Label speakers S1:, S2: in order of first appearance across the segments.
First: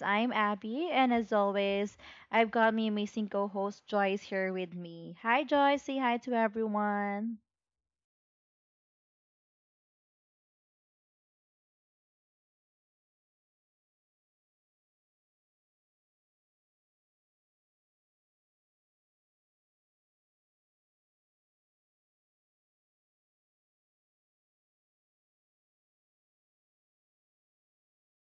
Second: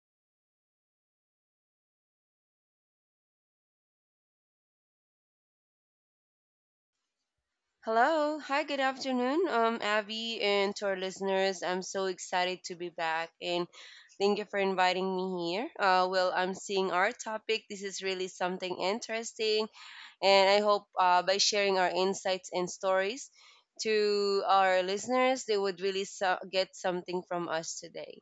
S1: I'm Abby, and as always, I've got my amazing co host Joyce here with me. Hi Joyce, say hi to everyone.
S2: Hello. Hi, good afternoon, Abby, and to our listeners. I'm so excited to be back and thank you for inviting me here. Well, I'm seeing our topic. This is really something interesting, and I hope by sharing our insights and stories to our listeners, they would really get something from us today.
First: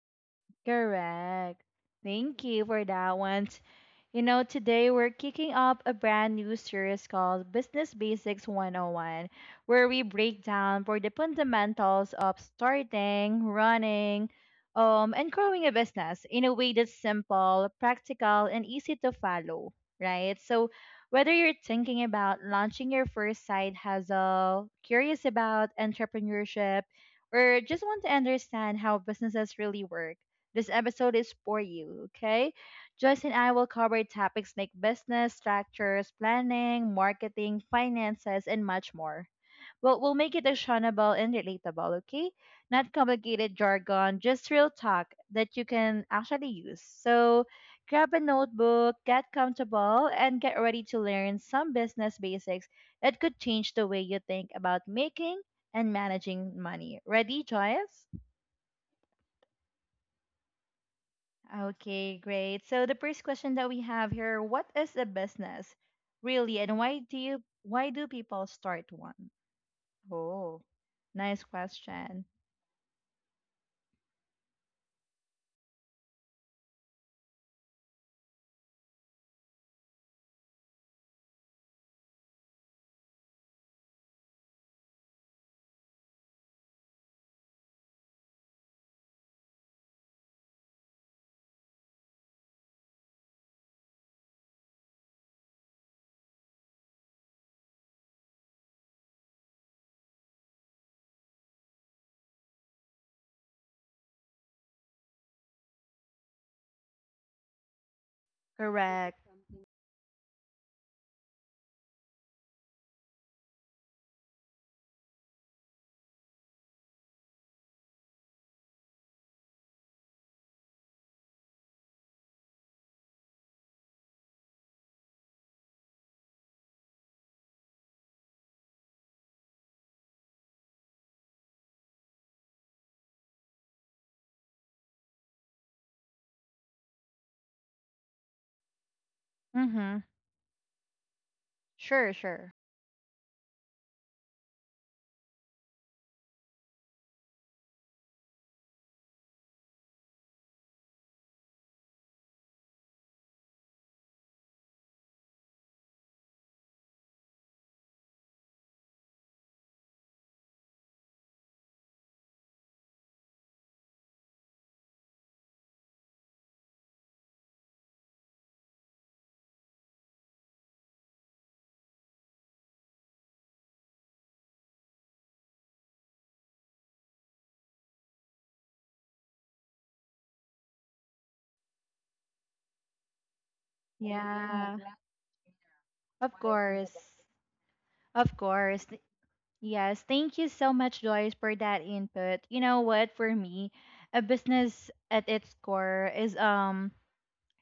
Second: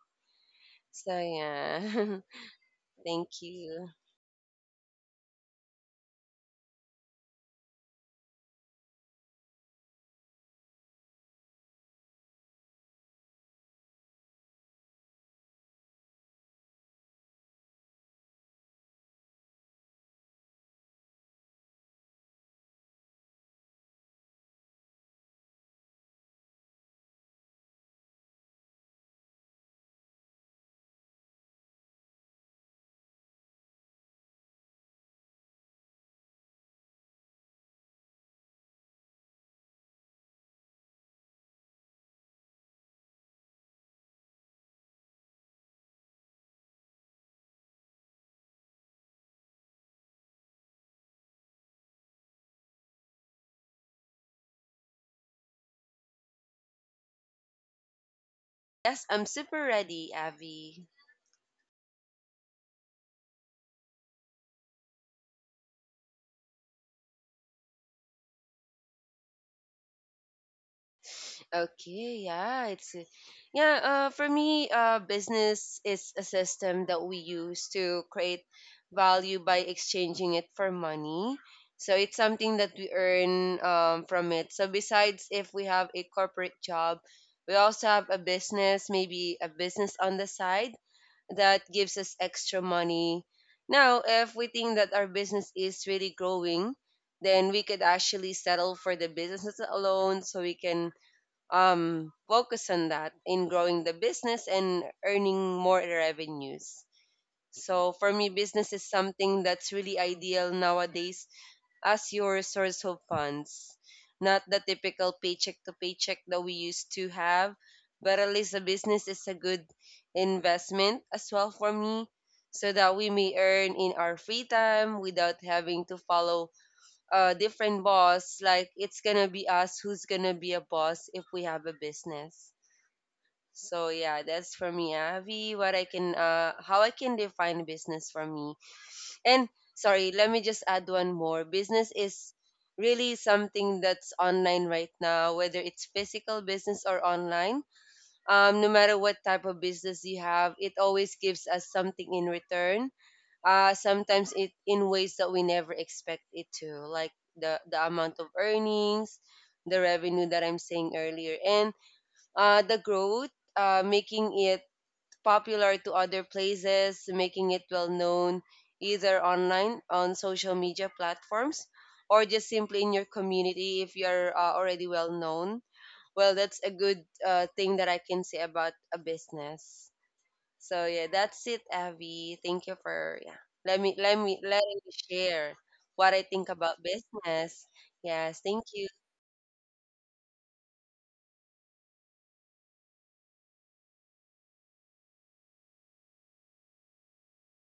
S2: So,
S1: Correct.
S2: yeah,
S1: Thank you for that
S2: thank
S1: one.
S2: you.
S1: You know, today we're kicking up a brand new series called Business Basics 101, where we break down for the fundamentals of starting, running, and growing a business in a way that's simple, practical, and easy to follow, right? So, whether you're thinking about launching your first side hustle, curious about entrepreneurship, or just want to understand how businesses really work, this episode is for you, okay? Joyce and I will cover topics like business, structures, planning, marketing, finances, and much more. We'll make it actionable and relatable, okay? Not complicated jargon, just real talk that you can actually use. So grab a notebook, get comfortable, and get ready to learn some business basics that could change the way you think about making and managing money. Ready, Joyce?
S2: Yes, I'm super ready, Abby.
S1: Okay, great. So the first question that we have here, what is a business really and why do people start one? Oh, nice question.
S2: Okay, yeah, it's yeah. For me, business is a system that we use to create value by exchanging it for money. So it's something that we earn from it. So besides, if we have a corporate job, we also have a business, maybe a business on the side that gives us extra money. Now, if we think that our business is really growing, then we could actually settle for the businesses alone, so we can focus on that in growing the business and earning more revenues. So for me, business is
S1: Correct.
S2: something that's really ideal nowadays as your source of funds, not the typical paycheck to paycheck that we used to have, but at least a business is a good investment as well for me so that we may earn in our free time without having to follow different boss. Like it's gonna be us who's gonna be a boss if we have a business. So yeah, that's for me, Avi. What I can, how I can define business for me. And
S1: Mm-hmm.
S2: sorry, let me just add one more. Business
S1: Sure,
S2: is
S1: sure.
S2: really something that's online right now, whether it's physical business or online. No matter what type of business you have, it always gives us something in return, sometimes it in ways that we never expect it to, like the amount of earnings, the revenue that I'm saying earlier, and the growth, making it popular to other places, making it well known, either online on social media platforms or just simply in your community if you're already well known. Well, that's a good thing that I can say about a business. So yeah, that's it, Abby. Thank you for yeah. Let me
S1: And
S2: let me
S1: yeah.
S2: letting me
S1: Yeah,
S2: share what I
S1: of
S2: think about
S1: course.
S2: business.
S1: Of
S2: Yes, thank
S1: course.
S2: you.
S1: Yes. Thank you so much, Joyce, for that input. You know what? For me, a business at its core is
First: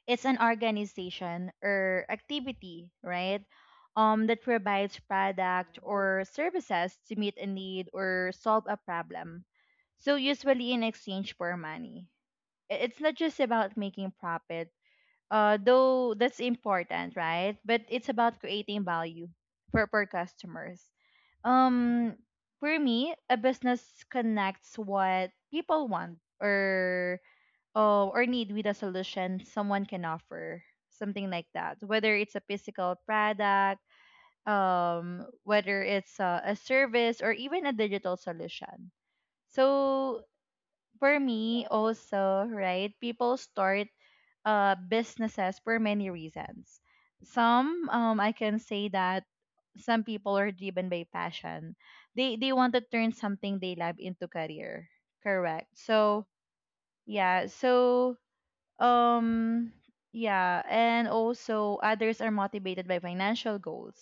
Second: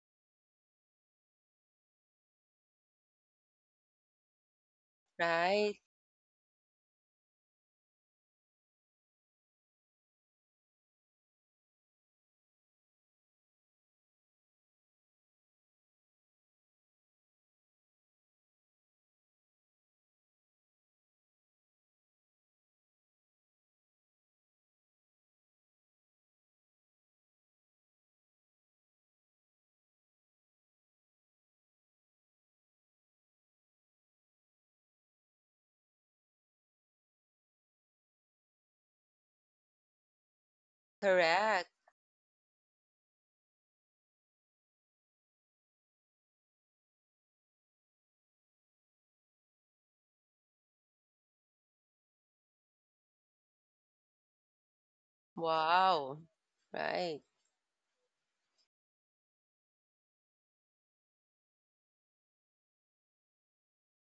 S1: it's an organization or activity, right? That provides
S2: Right.
S1: product or services to meet a need or solve a problem. So usually in exchange for money. It's not just about making profit, though that's important, right? But it's about creating value for customers. Um, for me, a business connects what people want or need with a solution someone can offer, something like that. Whether it's a physical product, whether it's a service, or even a digital solution. So for me,
S2: Correct.
S1: also, right, people start businesses for many reasons. Some, I can say that some people are driven by passion. They want to turn something they love into career. Correct.
S2: Wow.
S1: So
S2: Right.
S1: yeah. So um, yeah, and also others are motivated by financial goals,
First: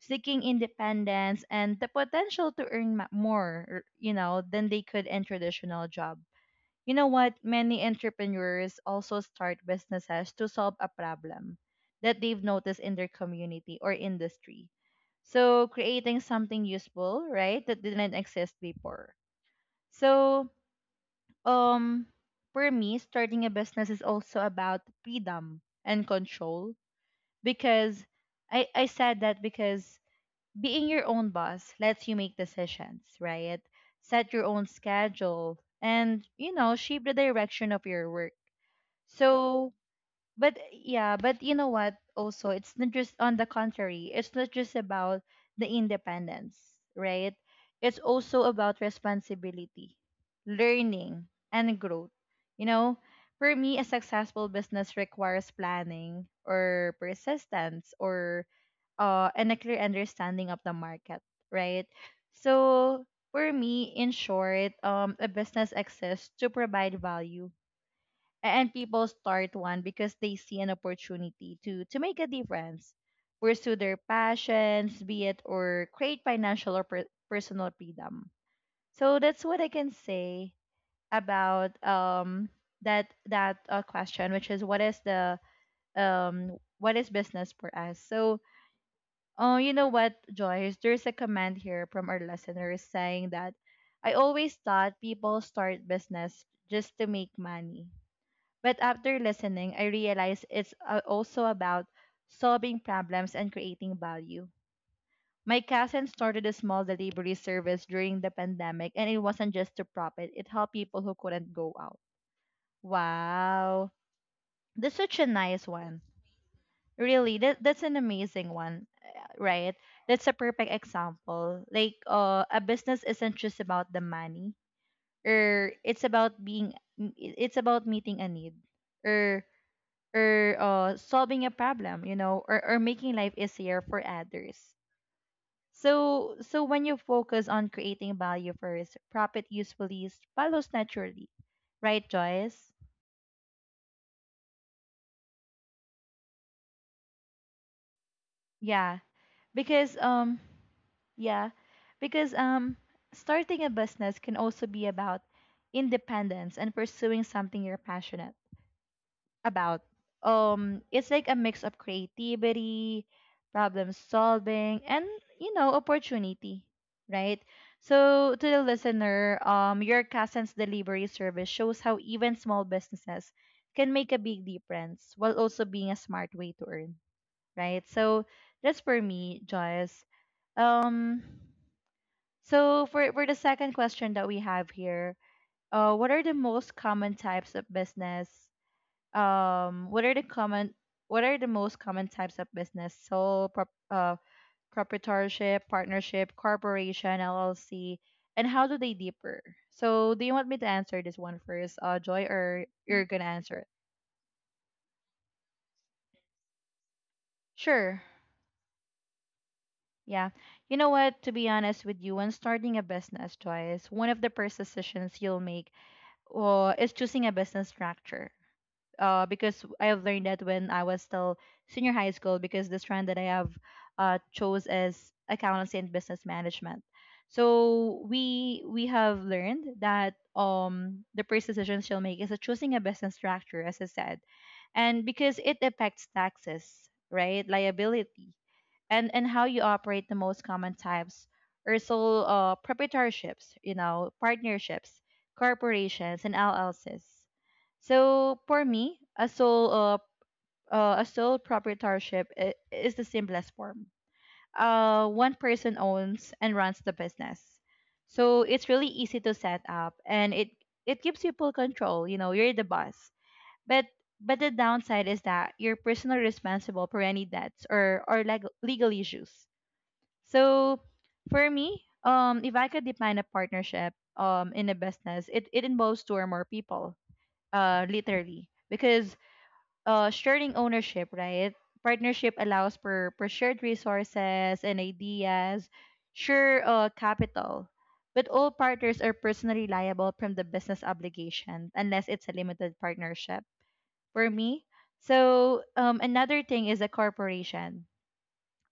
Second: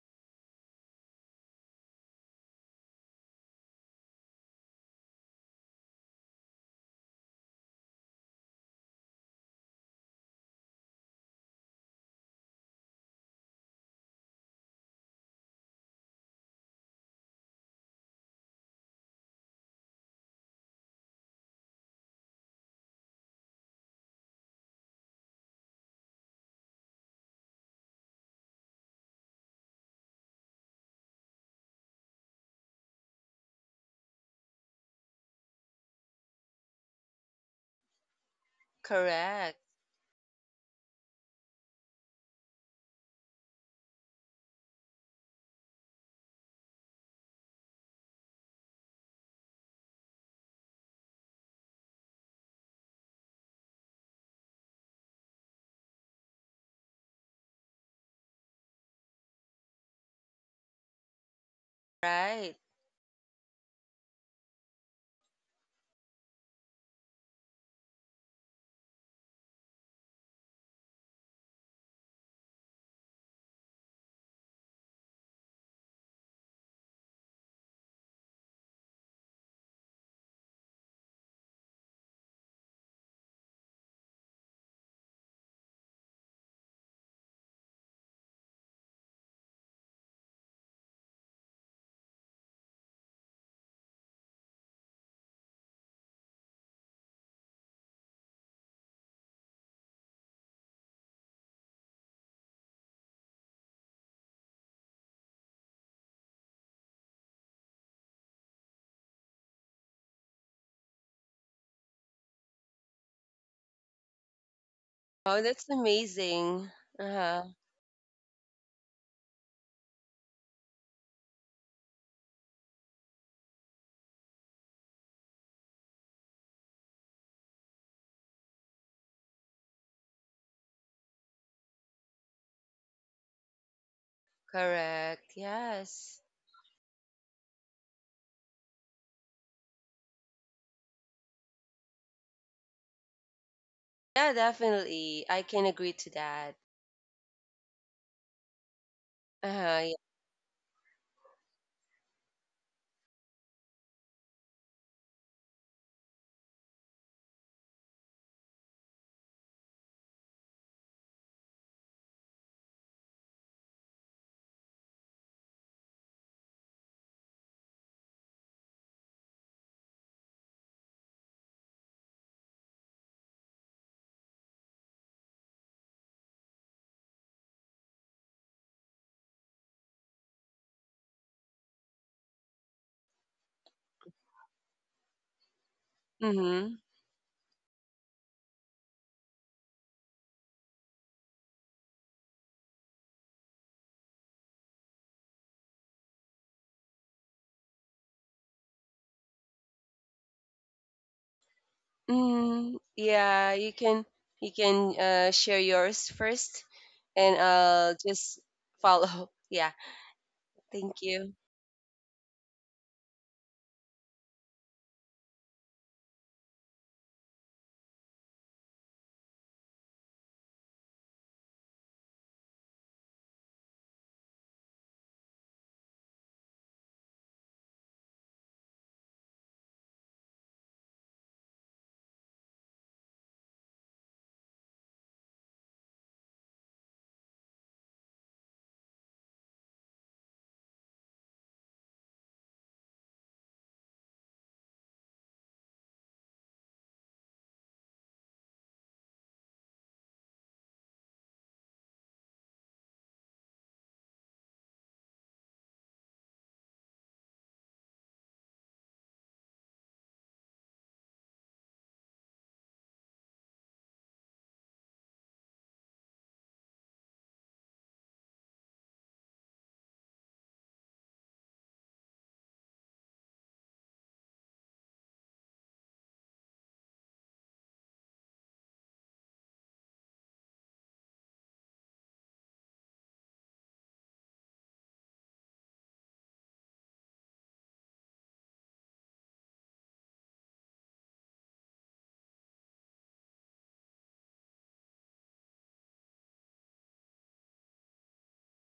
S1: seeking independence and the potential to earn more, you know, than they could in traditional job. You know what? Many entrepreneurs also start businesses to solve a problem that they've noticed in their community or industry. So creating something useful, right, that didn't exist before. So um, for me, starting a business is also about freedom and control because I said that because being your own boss lets you make decisions, right? Set your own schedule and, you know, shape the direction of your work.
S2: Correct.
S1: So, but yeah, but you know what? Also, it's not just on the contrary, it's not just about the independence, right? It's also about responsibility, learning, and growth. You know, for me, a successful business requires planning or persistence or and a clear understanding of the market, right?
S2: Right.
S1: So for me, in short, a business exists to provide value and people start one because they see an opportunity to make a difference, pursue their passions be it, or create financial or personal freedom. So that's what I can say about that that question, which is what is the um what is business for us. So oh, you know what, Joyce, there's a comment here from our listeners saying that I always thought people start business just to make money, but after listening, I realized it's also about solving problems and creating value. My cousin started a small delivery service during the pandemic, and it wasn't just to profit, it helped people who couldn't go out. Wow. That's such a
S2: Oh, that's
S1: nice one.
S2: amazing.
S1: Really,
S2: Uh-huh.
S1: that's an amazing one, right? That's a perfect example. Like, a business isn't just about the money, or it's about being, it's about meeting a need, or solving a problem, you know, or making life easier for others.
S2: Correct. Yes.
S1: So so when you focus on creating value first, profit usually follows naturally, right, Joyce?
S2: Yeah, definitely. I can agree to that.
S1: Yeah,
S2: Uh-huh. Yeah.
S1: because um yeah, because starting a business can also be about independence and pursuing something you're passionate about. It's like a mix of creativity, problem solving, and you know, opportunity, right? So to the listener, your Cousins delivery service shows how even small businesses can make a big difference while also being a smart way to earn, right? So that's for me, Joyce. Um, so for the second question that we have here, what are the
S2: Mm-hmm.
S1: most common types of business, um what are the common what are the most common types of business? So, proprietorship, partnership, corporation, LLC, and how do they differ? So do you want me to answer this one first, uh, Joy, or
S2: Mm,
S1: you're gonna
S2: yeah,
S1: answer it?
S2: you can share yours first, and I'll
S1: Sure.
S2: just follow. Yeah,
S1: Yeah, you know
S2: thank
S1: what, to
S2: you.
S1: be honest with you, when starting a business, Joy, one of the first decisions you'll make is choosing a business structure, because I have learned that when I was still senior high school, because the strand that I have chose is accountancy and business management. So we have learned that the first decision she'll make is choosing a business structure, as I said, and because it affects taxes, right, liability, and how you operate. The most common types are sole proprietorships, you know, partnerships, corporations, and LLCs. So for me, a sole proprietorship is the simplest form. One person owns and runs the business, so it's really easy to set up, and it gives you full control. You know, you're the boss. But but the downside is that you're personally responsible for any debts or legal issues. So for me, if I could define a partnership in a business, it involves two or more people, literally, because sharing ownership, right? Partnership allows for shared resources and ideas, share capital, but all partners are personally liable from the business obligation unless it's a limited partnership. For me, so another thing is a corporation.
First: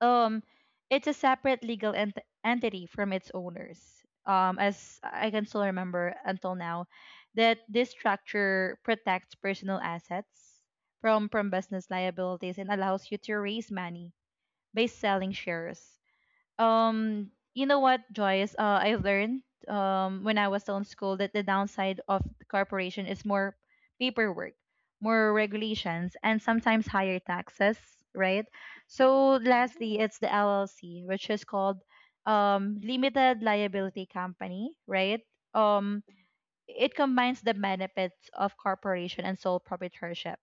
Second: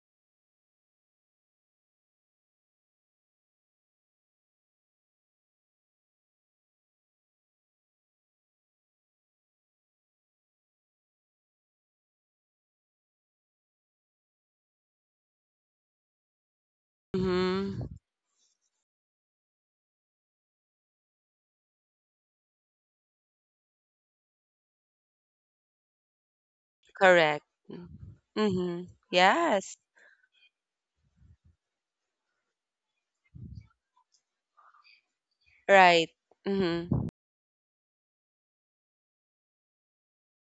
S1: um, it's a separate legal entity from its owners. As I can still remember until now, that this structure protects personal assets from business liabilities and allows you to raise money by selling shares. um you know
S2: Mm-hmm.
S1: what, Joyce, I learned when I was still in school that the downside of the corporation is more paperwork, more regulations, and sometimes higher
S2: Correct.
S1: taxes, right?
S2: Mm-hmm.
S1: So
S2: Yes.
S1: lastly it's the LLC, which is called limited liability company, right? um
S2: Right.
S1: it
S2: Mm-hmm.
S1: combines the benefits of corporation and sole proprietorship.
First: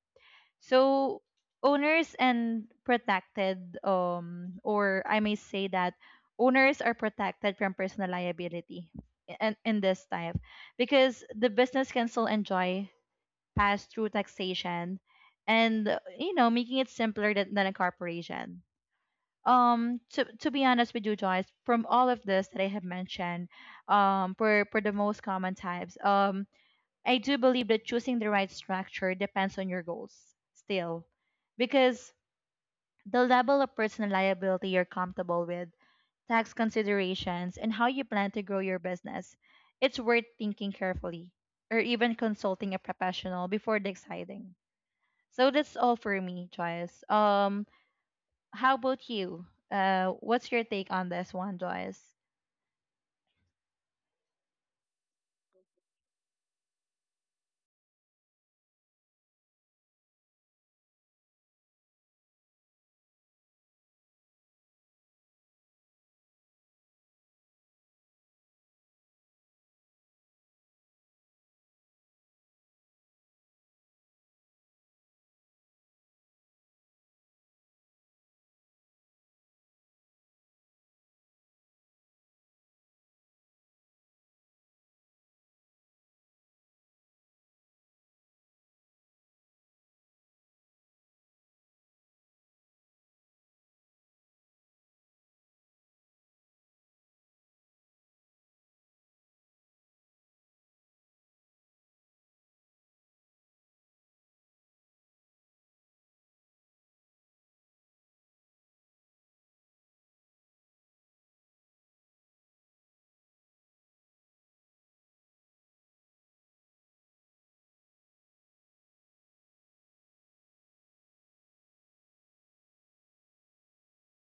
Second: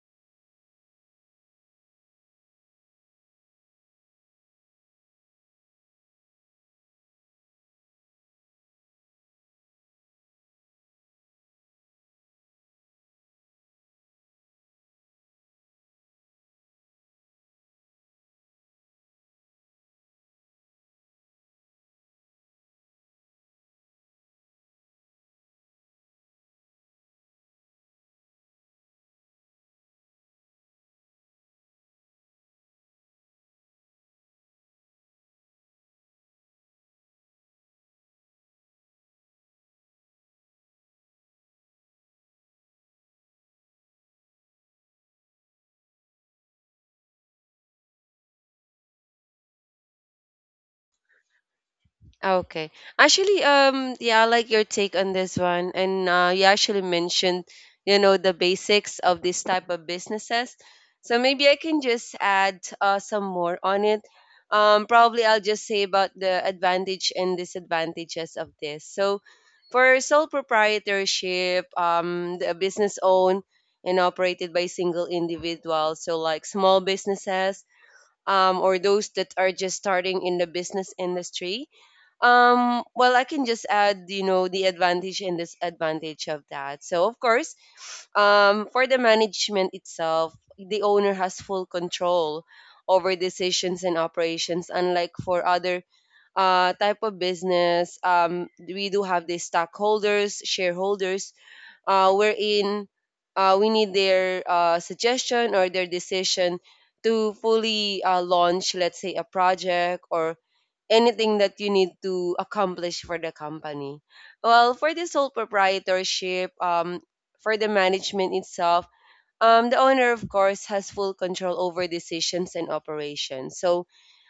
S1: So owners and protected, or I may say that owners are protected from personal liability in this type, because the business can still enjoy pass through taxation and you know, making it simpler than a corporation. To be honest with you, Joyce, from all of this that I have mentioned, for the most common types, I do believe that choosing the right structure depends on your goals still, because the level of personal liability you're comfortable with, tax considerations, and how you plan to grow your business, it's worth thinking carefully or even consulting a professional before deciding. So that's all for me, Joyce. How about you? What's your take on this one, Joyce?
S2: Okay. Actually, yeah, I like your take on this one. And you actually mentioned, you know, the basics of this type of businesses. So maybe I can just add some more on it. Probably I'll just say about the advantage and disadvantages of this. So for sole proprietorship, the business owned and operated by single individuals, so like small businesses or those that are just starting in the business industry. Well, I can just add, you know, the advantage and disadvantage of that. So, of course, for the management itself, the owner has full control over decisions and operations, unlike for other type of business. We do have the stockholders, shareholders, wherein we need their suggestion or their decision to fully launch, let's say, a project or anything that you need to accomplish for the company. Well, for the sole proprietorship, for the management itself, the owner, of course, has full control over decisions and operations. So,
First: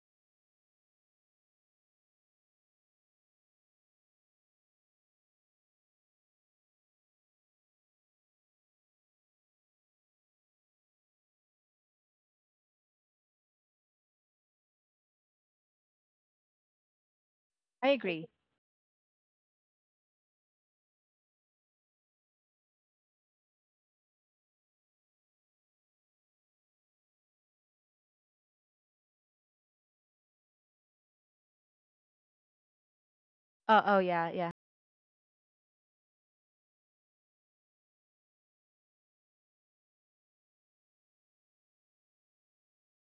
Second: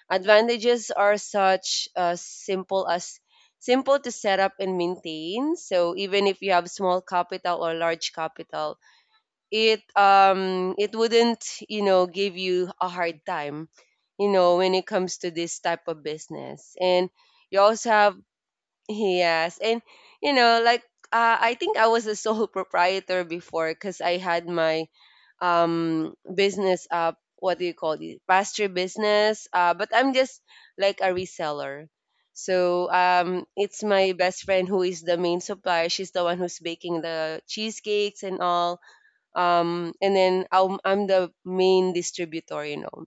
S2: advantages are such as simple to set up and maintain. So even if you have small capital or large capital, it wouldn't, you know, give you a hard time, you know, when it comes to this type of business. And you
S1: I
S2: also have
S1: agree.
S2: yes, and you know, like I think I was a sole proprietor before because I had my business, what do you call it, pasture business, but I'm just like a reseller. So
S1: Oh,
S2: it's
S1: oh
S2: my
S1: yeah,
S2: best
S1: yeah.
S2: friend who is the main supplier. She's the one who's baking the cheesecakes and all, and then I'm the main distributor, you know.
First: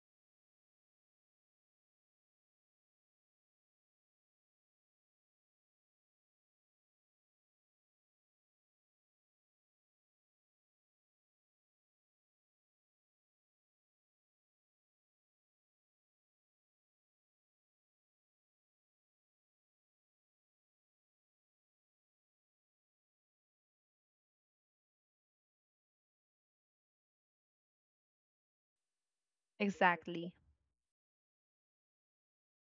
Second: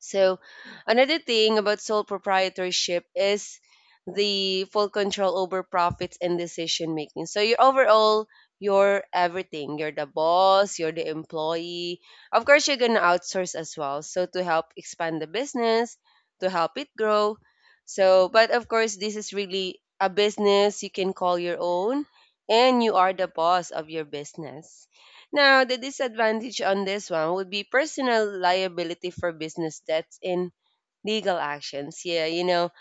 S2: So another thing about sole proprietorship is the full control over profits and decision making. So, you're overall, you're everything. You're the boss, you're the employee. Of course, you're going to outsource as well. So, to help expand the business, to help it grow. So, but of course, this is really a business you can call your own, and you are the boss of your business. Now, the disadvantage on this one would be personal liability for business debts
S1: Exactly.
S2: in legal actions. Yeah, you know,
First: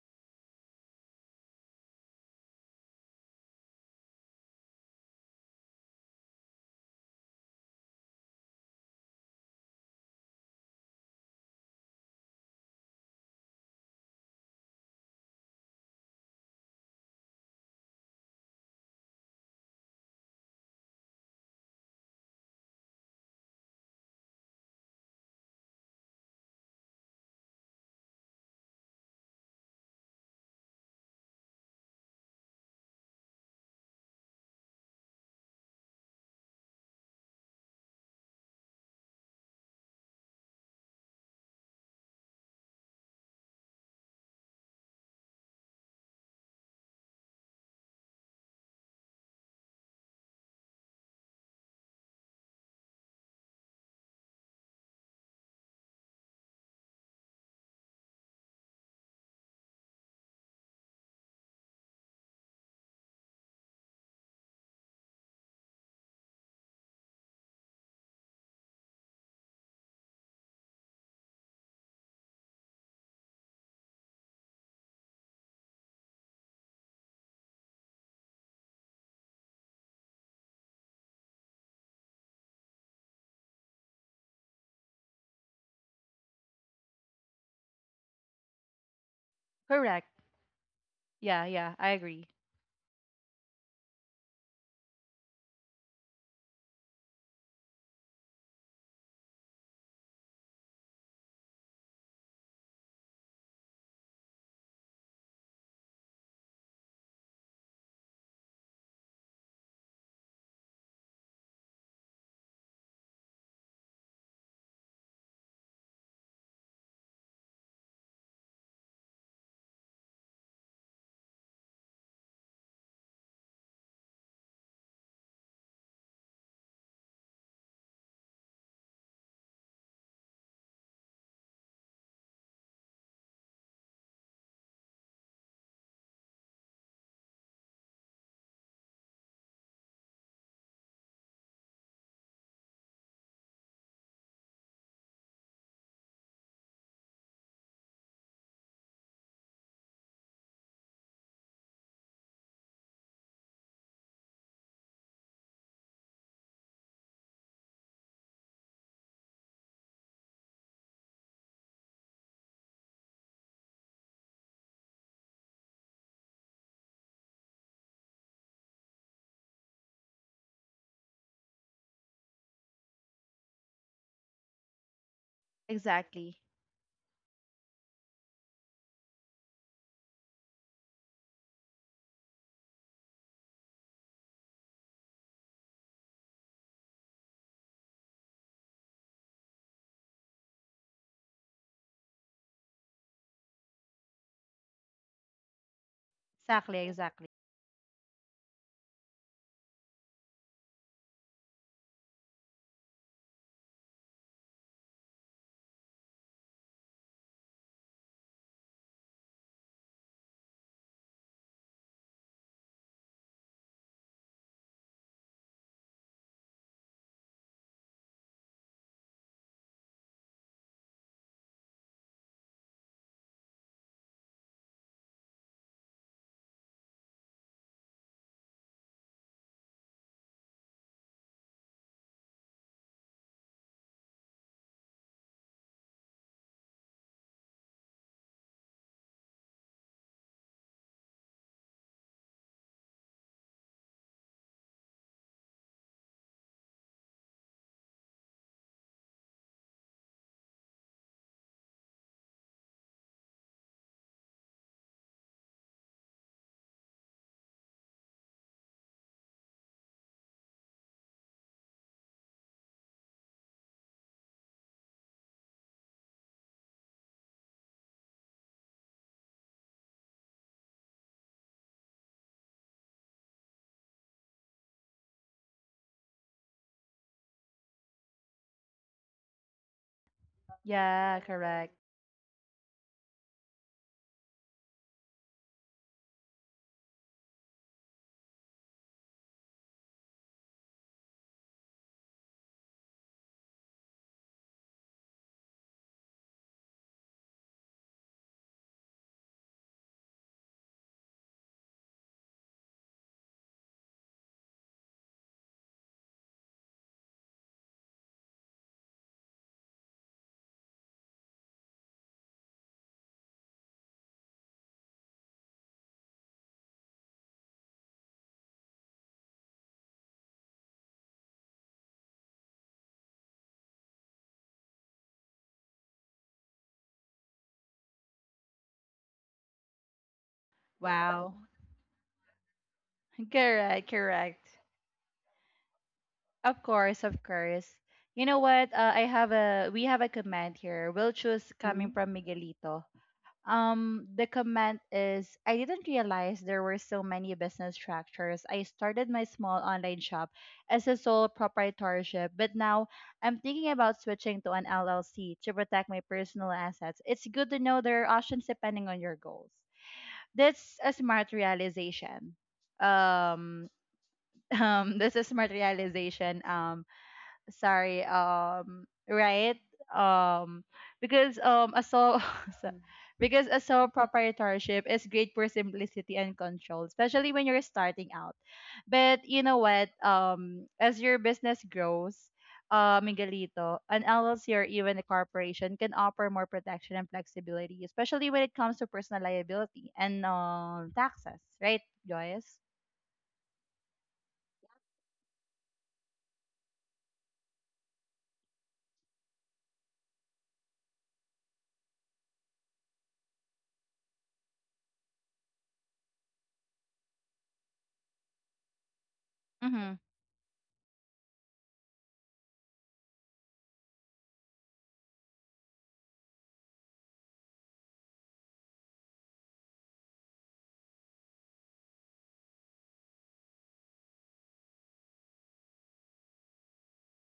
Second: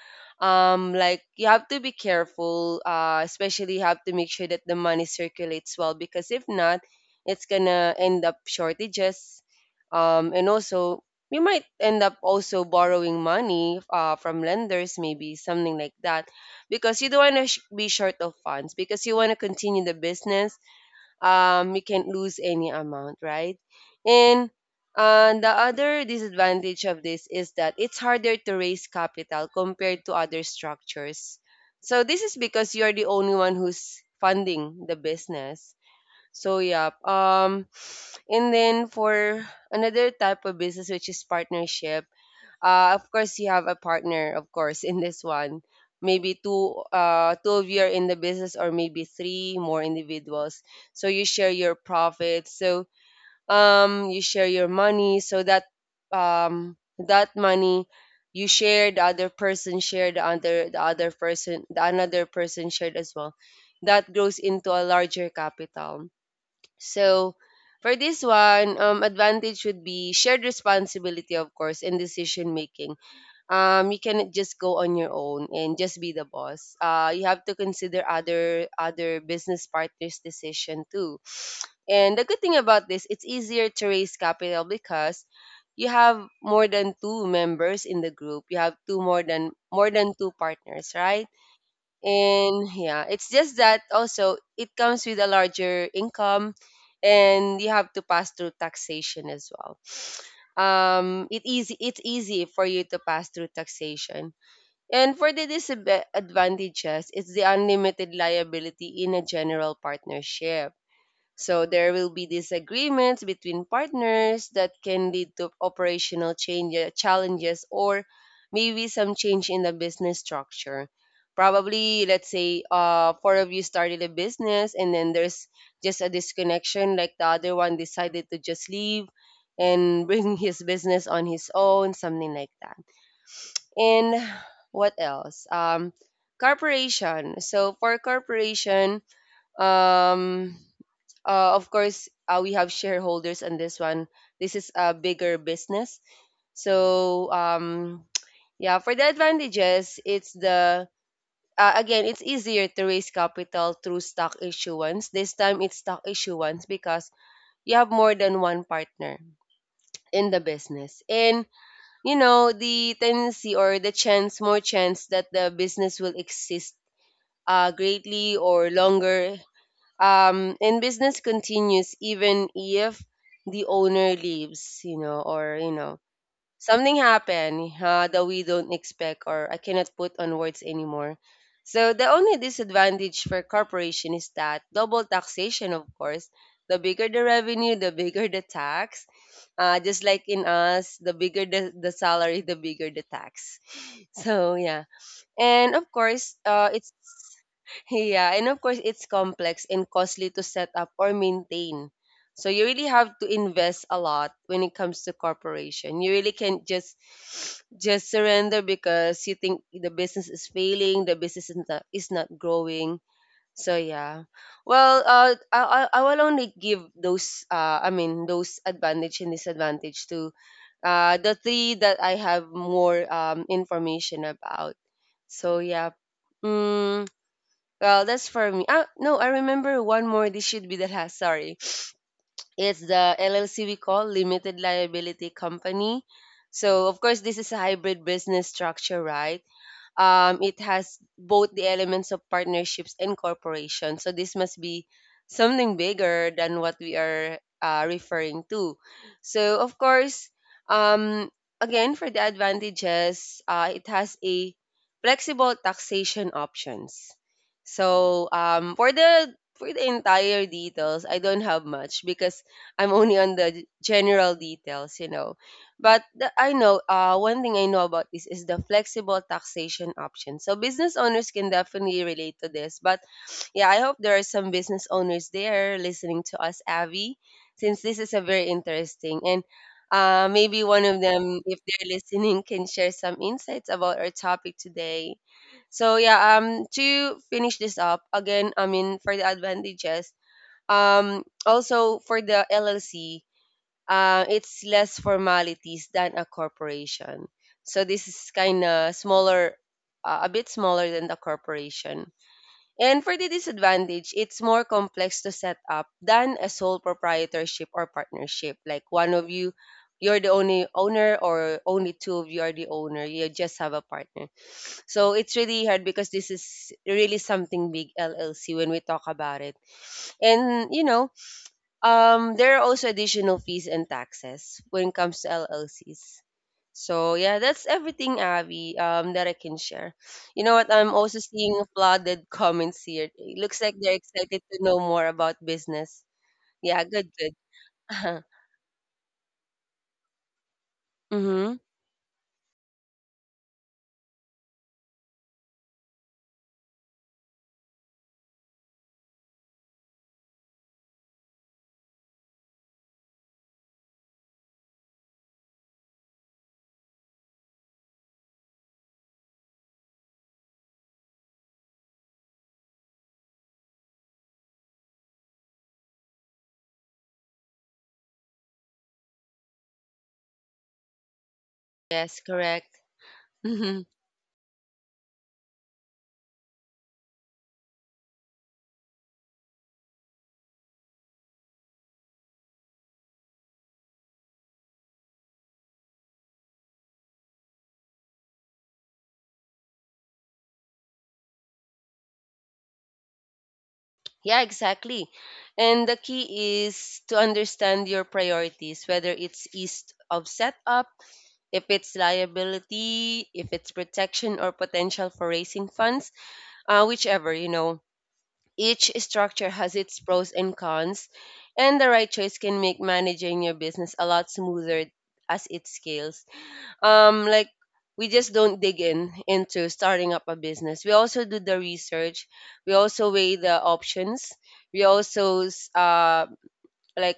S2: like you have to be careful, especially you have to make sure that the money circulates well because if not, it's gonna end up shortages. And also, we might end up also borrowing money from lenders, maybe something like that, because you don't want to be short of funds because you want to continue the business. You can't lose any amount, right? And the other disadvantage of this is that it's harder to raise capital compared to other structures. So this is because you're the only one who's funding the business. So yeah, and then for another type of business, which is partnership. Of course, you have a partner, of course, in this one. Maybe two, two of you are in the business, or maybe three more individuals. So you share your profits, so you share your money, so that that money you share, the other person share, the another person shared as well, that grows into a larger capital. So for this one, advantage would be shared responsibility, of course, in decision making. You cannot just go on your own and just be the boss. You have to consider other business partners' decision too. And the good thing about this, it's easier to raise capital because you have more than two members in the group. You have two more
S1: Correct.
S2: than two partners, right?
S1: Yeah, yeah, I agree.
S2: And yeah, it's just that also it comes with a larger income, and you have to pass through taxation as well. It's easy for you to pass through taxation. And for the disadvantages, it's the unlimited liability in a general partnership. So there will be disagreements between partners that can lead to operational challenges or maybe some change in the business structure. Probably, let's say, four of you started a business and then there's just a disconnection, like the other one decided to just leave and bring his business on his own, something like that. And what else? Corporation. So for corporation, um, of course, we have shareholders on this one. This is a bigger business. So, yeah, for the advantages, it's the again, it's easier to raise capital through stock issuance. This time it's stock issuance because you have more than one partner in the business. And you know, the tendency or the chance, more chance that the business will exist greatly or longer, and business continues even if the owner leaves, you know, or you know
S1: Exactly.
S2: something happened, that we don't expect or I cannot put on words anymore. So the only disadvantage for corporation is that double taxation. Of course, the bigger the revenue, the bigger the tax. Just like in us, the bigger the salary, the bigger the tax. So yeah, and of course,
S1: Exactly,
S2: it's
S1: exactly.
S2: yeah, and of course, it's complex and costly to set up or maintain. So you really have to invest a lot when it comes to corporation. You really can't just just surrender because you think the business is failing, the business is not growing. So yeah, well, I will only give those those advantage and disadvantage to the three that I have more information about. So yeah. Mm, well, that's for me. Ah, no, I remember one more. This should be the last. Sorry. It's the LLC we call Limited Liability Company. So, of course, this is a hybrid business structure, right? Um, it has both the elements of partnerships and corporation. So this must be something bigger than what we are referring to. So of course, um, again for the advantages, it has a flexible taxation options. So for the entire details, I don't have much because I'm only on the general details, you know. But the, I know one thing I know about this is the flexible taxation option. So business owners can definitely relate to this. But yeah, I hope there are some business owners there listening to us, Avi, since this is a very interesting and maybe one of
S1: Yeah,
S2: them, if
S1: correct.
S2: they're listening, can share some insights about our topic today. So yeah, to finish this up again, I mean for the advantages, also for the LLC, it's less formalities than a corporation. So this is kind of smaller, a bit smaller than the corporation. And for the disadvantage, it's more complex to set up than a sole proprietorship or partnership. Like one of you, you're the only owner, or only two of you are the owner. You just have a partner. So it's really hard because this is really something big LLC when we talk about it. And you know, there are also additional fees and taxes when it comes to LLCs. So yeah, that's everything, Abby, that I can share. You know what? I'm also
S1: Wow.
S2: seeing flooded comments here. It looks like
S1: Correct,
S2: they're excited
S1: correct.
S2: to know more about business.
S1: Of
S2: Yeah,
S1: course,
S2: good,
S1: of course. You
S2: good.
S1: know what? I have a we have a comment here. We'll choose
S2: Mm-hmm.
S1: coming, mm-hmm, from Miguelito. The comment is, I didn't realize there were so many business structures. I started my small online shop as a sole proprietorship, but now I'm thinking about switching to an LLC to protect my personal assets. It's good to know there are options depending on your goals. That's a smart realization. Um, that's a smart realization. Sorry um, right, um, because a sole
S2: Yes, correct.
S1: so- because a sole proprietorship is great for simplicity and control, especially when you're starting out. But you know what, as your business grows, Miguelito, an LLC or even a corporation can offer more protection and flexibility, especially when it comes to personal liability and taxes, right, Joyce?
S2: Yeah, exactly. And the key is to understand your priorities, whether it's ease of setup, if it's liability, if it's protection or potential for raising funds, whichever, you know. Each structure has
S1: Mm-hmm.
S2: its pros and cons, and the right choice can make managing your business a lot smoother as it scales, like we just don't dig in into starting up a business, we also do the research, we also weigh the options, we also like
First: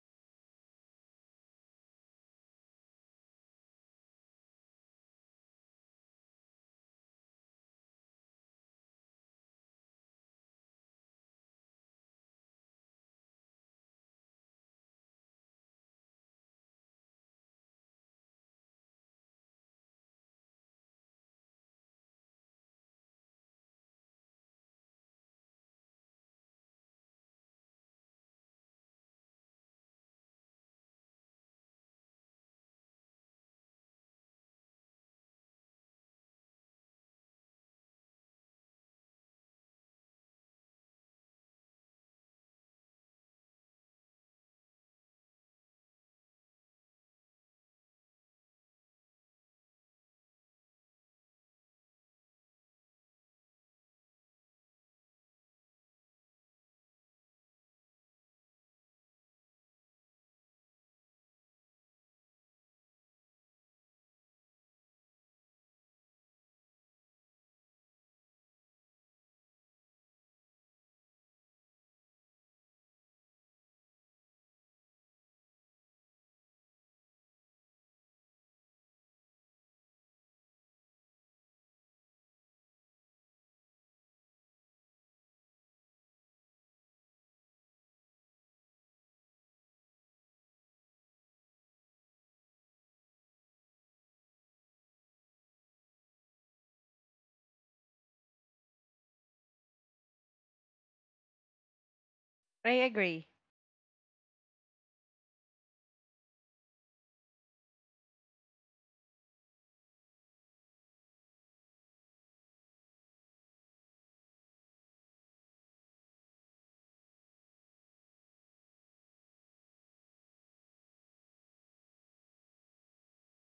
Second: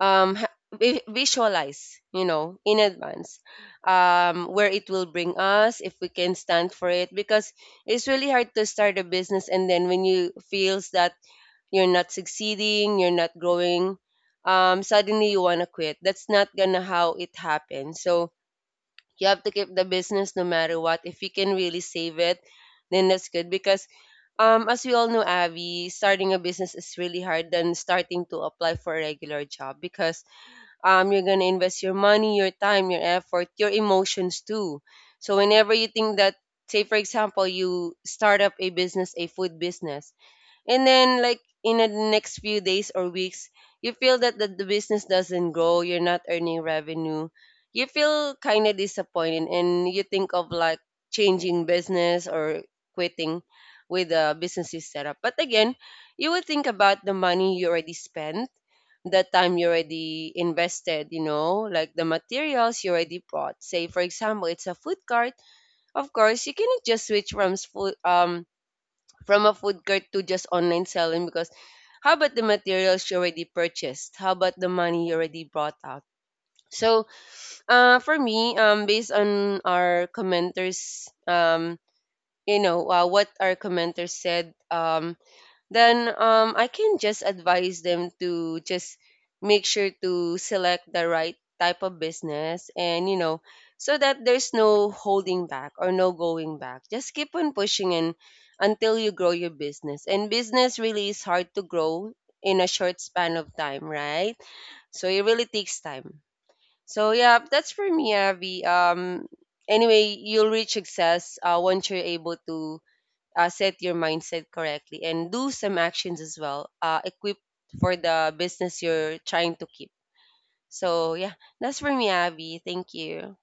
S2: visualize, you know, in advance where it will bring us if we can stand for it, because it's really hard to start a business and then when you feels that you're not succeeding, you're not growing, suddenly you want to quit. That's not gonna how it happens. So you have to keep the business no matter what. If you can really save it, then that's good because as we all know, Abby, starting a business is really hard than starting to apply for a regular job because you're gonna invest your money, your time, your effort, your emotions too. So whenever you think that, say for example you start up a business, a food business, and then like in the next few days or weeks you feel that the business doesn't grow, you're not earning revenue, you feel kind of disappointed and you think of like changing business or quitting with the business you set up. But again, you will think about the money you already spent, the time you already invested, you know, like the materials you already bought. Say, for example, it's a food cart. Of course, you cannot just switch from food, from a food cart to just online selling because how about the materials you already purchased? How about the money you already brought out? So, for me, based on our commenters, you know, what our commenters said, then I can just advise them to just make sure to select the right type of business, and you know, so that there's no holding back or no going back, just keep on pushing in until you grow your business. And business really is hard to grow in a
S1: I
S2: short
S1: agree.
S2: span of time, right? So it really takes time. So yeah, that's for me, Abby. Anyway, you'll reach success once you're able to set your mindset correctly and do some actions as well, equipped for the business you're trying to keep. So yeah, that's for me, Abby, thank you.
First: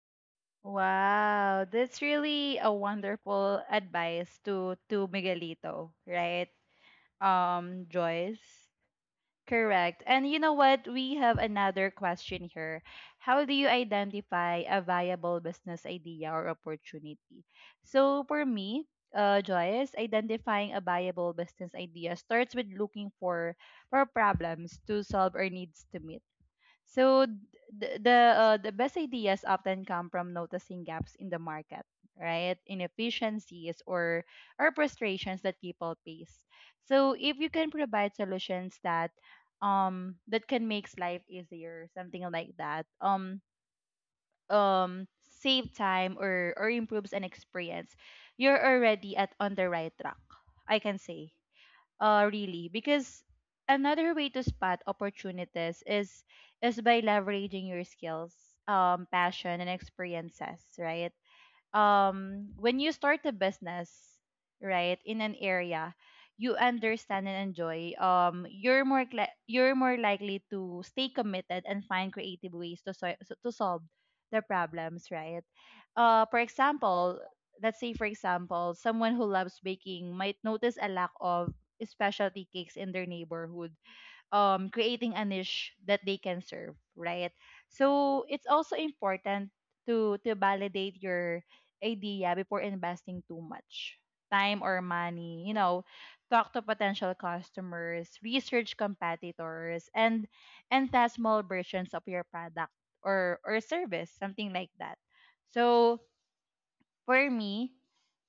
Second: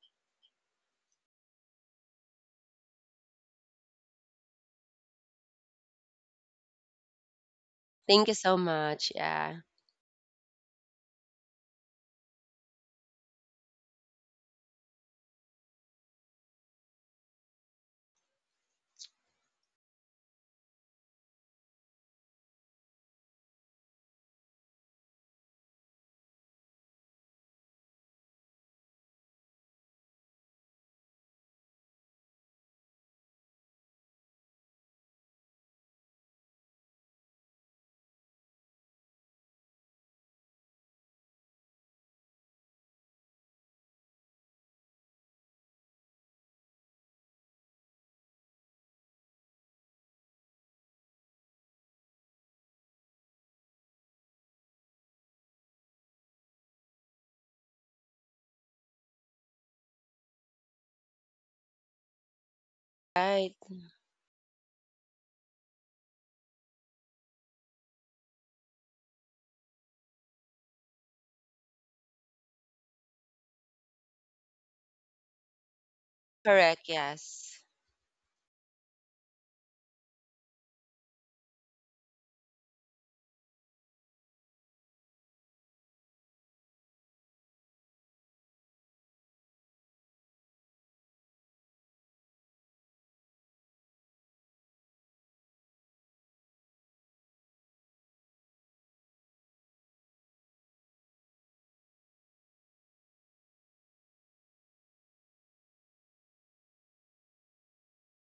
S1: Wow, that's really a wonderful advice to Miguelito, right?
S2: Thank you
S1: Joyce.
S2: so much. Yeah,
S1: Correct. And you know what? We have another question here. How do you identify a viable business idea or opportunity? So for me, Joyce, identifying a viable business idea starts with looking for problems to solve or needs to meet. So the best ideas often come from noticing gaps in the market, right? Inefficiencies or frustrations that people face. So if you can provide solutions that that can make life easier, something like that. Save time or improves an experience, you're already at on the right track, I can say. Really, because another way to spot opportunities is by leveraging your skills, passion, and experiences, right? When you start a
S2: right.
S1: business right in an area you understand and enjoy, you're you're more likely to stay committed and find creative ways to to solve the problems, right? For
S2: Correct,
S1: example
S2: yes,
S1: Let's say for example someone who loves baking might notice a lack of specialty cakes in their neighborhood, creating a niche that they can serve, right? So it's also important to validate your idea before investing too much time or money. You know, talk to potential customers, research competitors, and test small versions of your product or service, something like that. So for me,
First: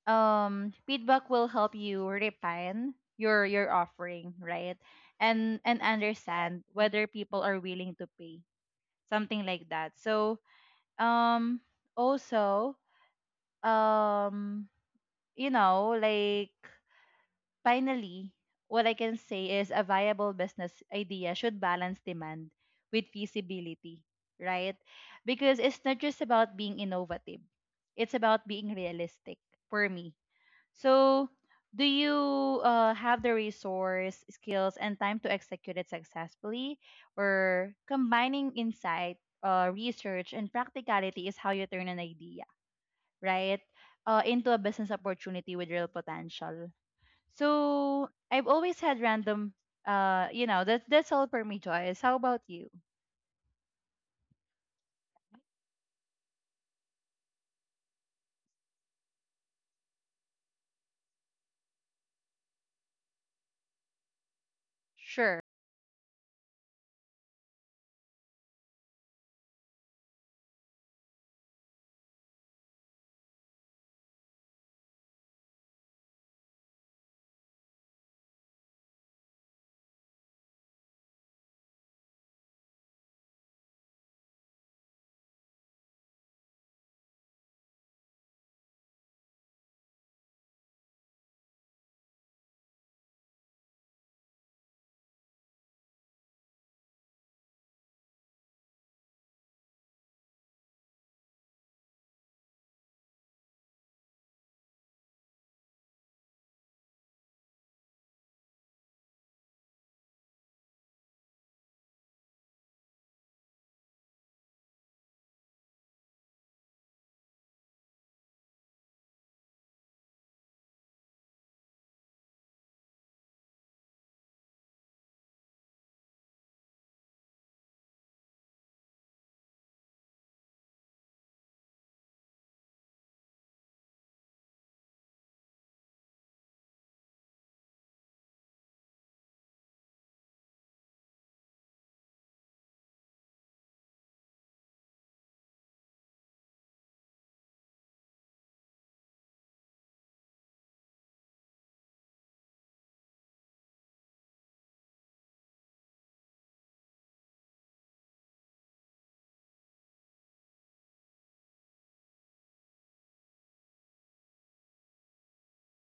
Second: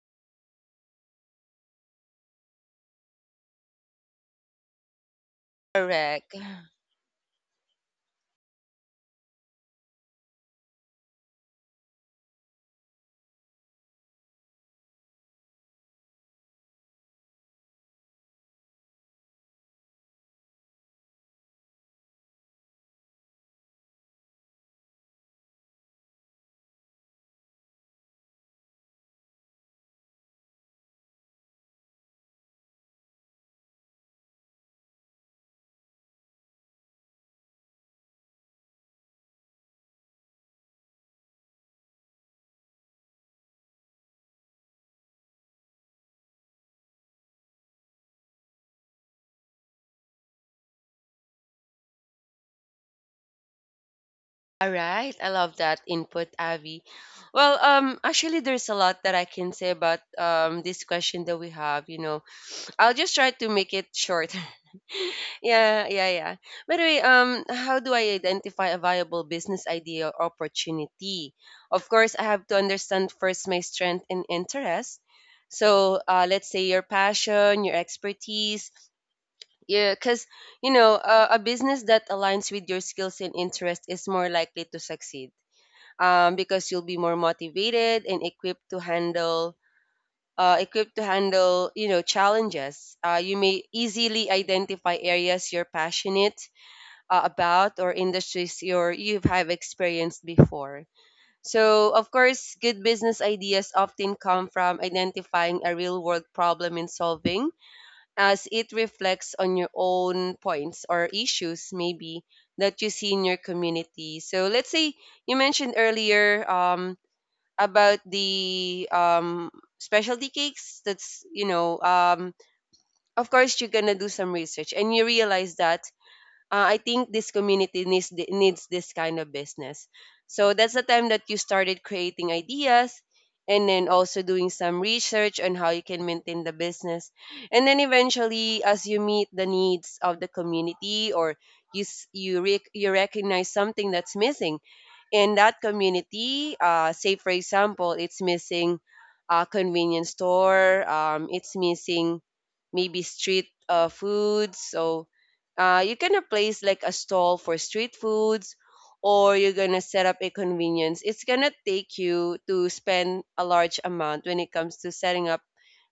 S1: feedback will help you refine your offering, right? And
S2: correct.
S1: understand whether people are willing to pay, something like that. So um also um you know like finally, what I can say is a viable business idea should balance demand with feasibility, right? Because it's not just about being innovative, it's about being realistic, for me. So, do you have the resource, skills, and time to execute it successfully? Or combining insight, research, and practicality is how you turn an idea, right, into a business opportunity with real potential. So, I've always had random, that's all for me, Joyce. How about you?
S2: All right, I love that input, Abby. Well, actually there's a lot that I can say about this question that we have, you know. I'll just try to make it short.
S1: Sure.
S2: Yeah, yeah, yeah. By the way, how do I identify a viable business idea or opportunity? Of course, I have to understand first my strength and interest. So, let's say your passion, your expertise. Yeah, because you know, a business that aligns with your skills and interest is more likely to succeed. Because you'll be more motivated and equipped to handle, you know, challenges. You may easily identify areas you're passionate about or industries you have experienced before. So of course, good business ideas often come from identifying a real world problem and solving as it reflects on your own points or issues, maybe that you see in your community. So let's say you mentioned earlier, about the specialty cakes, that's, you know, of course you're gonna do some research and you realize that, I think this community needs needs this kind of business. So that's the time that you started creating ideas, and then also doing some research on how you can maintain the business, and then eventually as you meet the needs of the community, or you you recognize something that's missing in that community, say for example, it's missing a convenience store, it's missing maybe street foods. So you to place like a stall for street foods, or you're gonna set up a convenience. It's gonna take you to spend a large amount when it comes to setting up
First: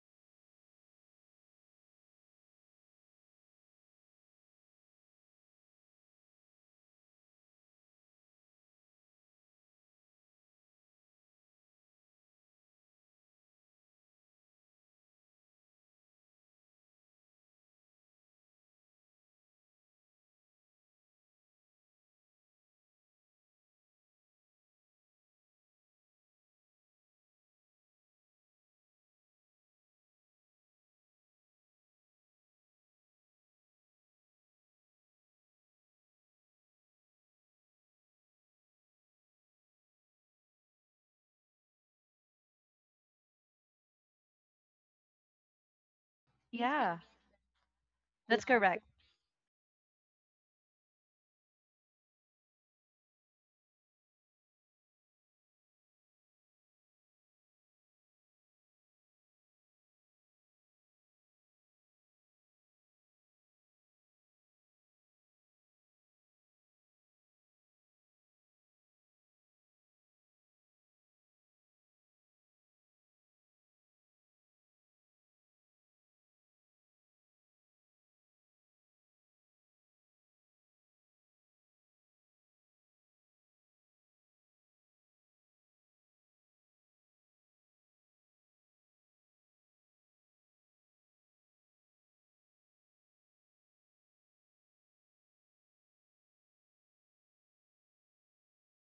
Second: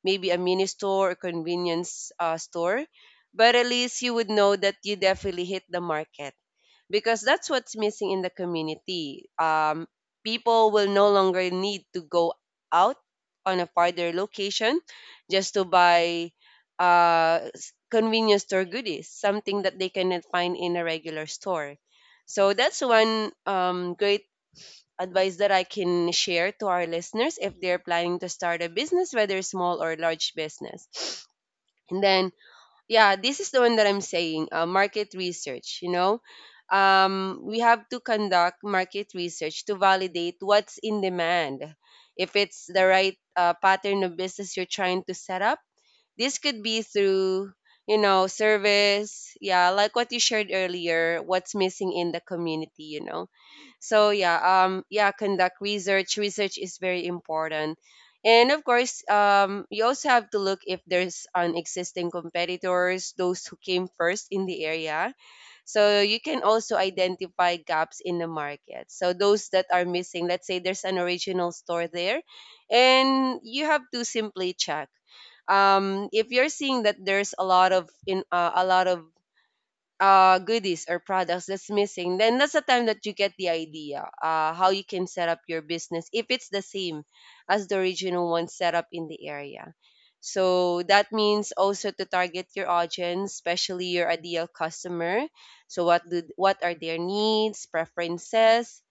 S2: maybe a mini store or convenience, store. But at least you would know that you definitely hit the market because that's what's missing in the community. People will no longer need to go out on a farther location just to buy convenience store goodies, something that they cannot find in a regular store. So that's one great advice that I can share to our listeners if they're planning to start a business, whether small or large business. And then yeah, this is the one that I'm saying, market research, you know, we have to conduct market research to validate what's in demand, if it's the right pattern of business you're trying to set up. This could be
S1: Yeah,
S2: through, you know,
S1: that's correct.
S2: service, yeah, like what you shared earlier, what's missing in the community, you know. So yeah, yeah, conduct research. Research is very important. And of course, you also have to look if there's an existing competitors, those who came first in the area, so you can also identify gaps in the market. So those that are missing, let's say there's an original store there, and you have to simply check. If you're seeing that there's a lot of in a lot of goodies or products that's missing, then that's the time that you get the idea how you can set up your business if it's the same as the original one set up in the area. So that means also to target your audience, especially your ideal customer. So what are their needs, preferences,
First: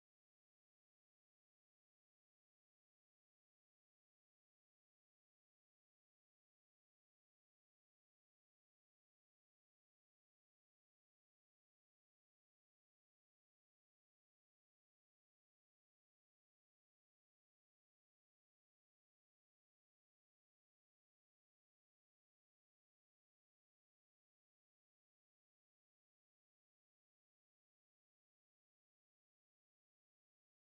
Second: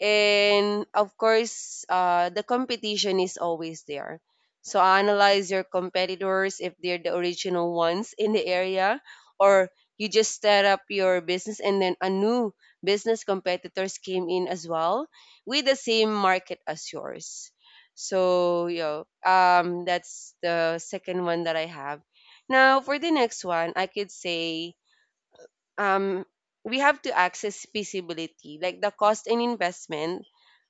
S2: and of course the competition is always there, so analyze your competitors if they're the original ones in the area, or you just set up your business and then a new business competitors came in as well with the same market as yours. So yeah, that's the second one that I have. Now for the next one I could say, um we have to access feasibility, like the cost and investment.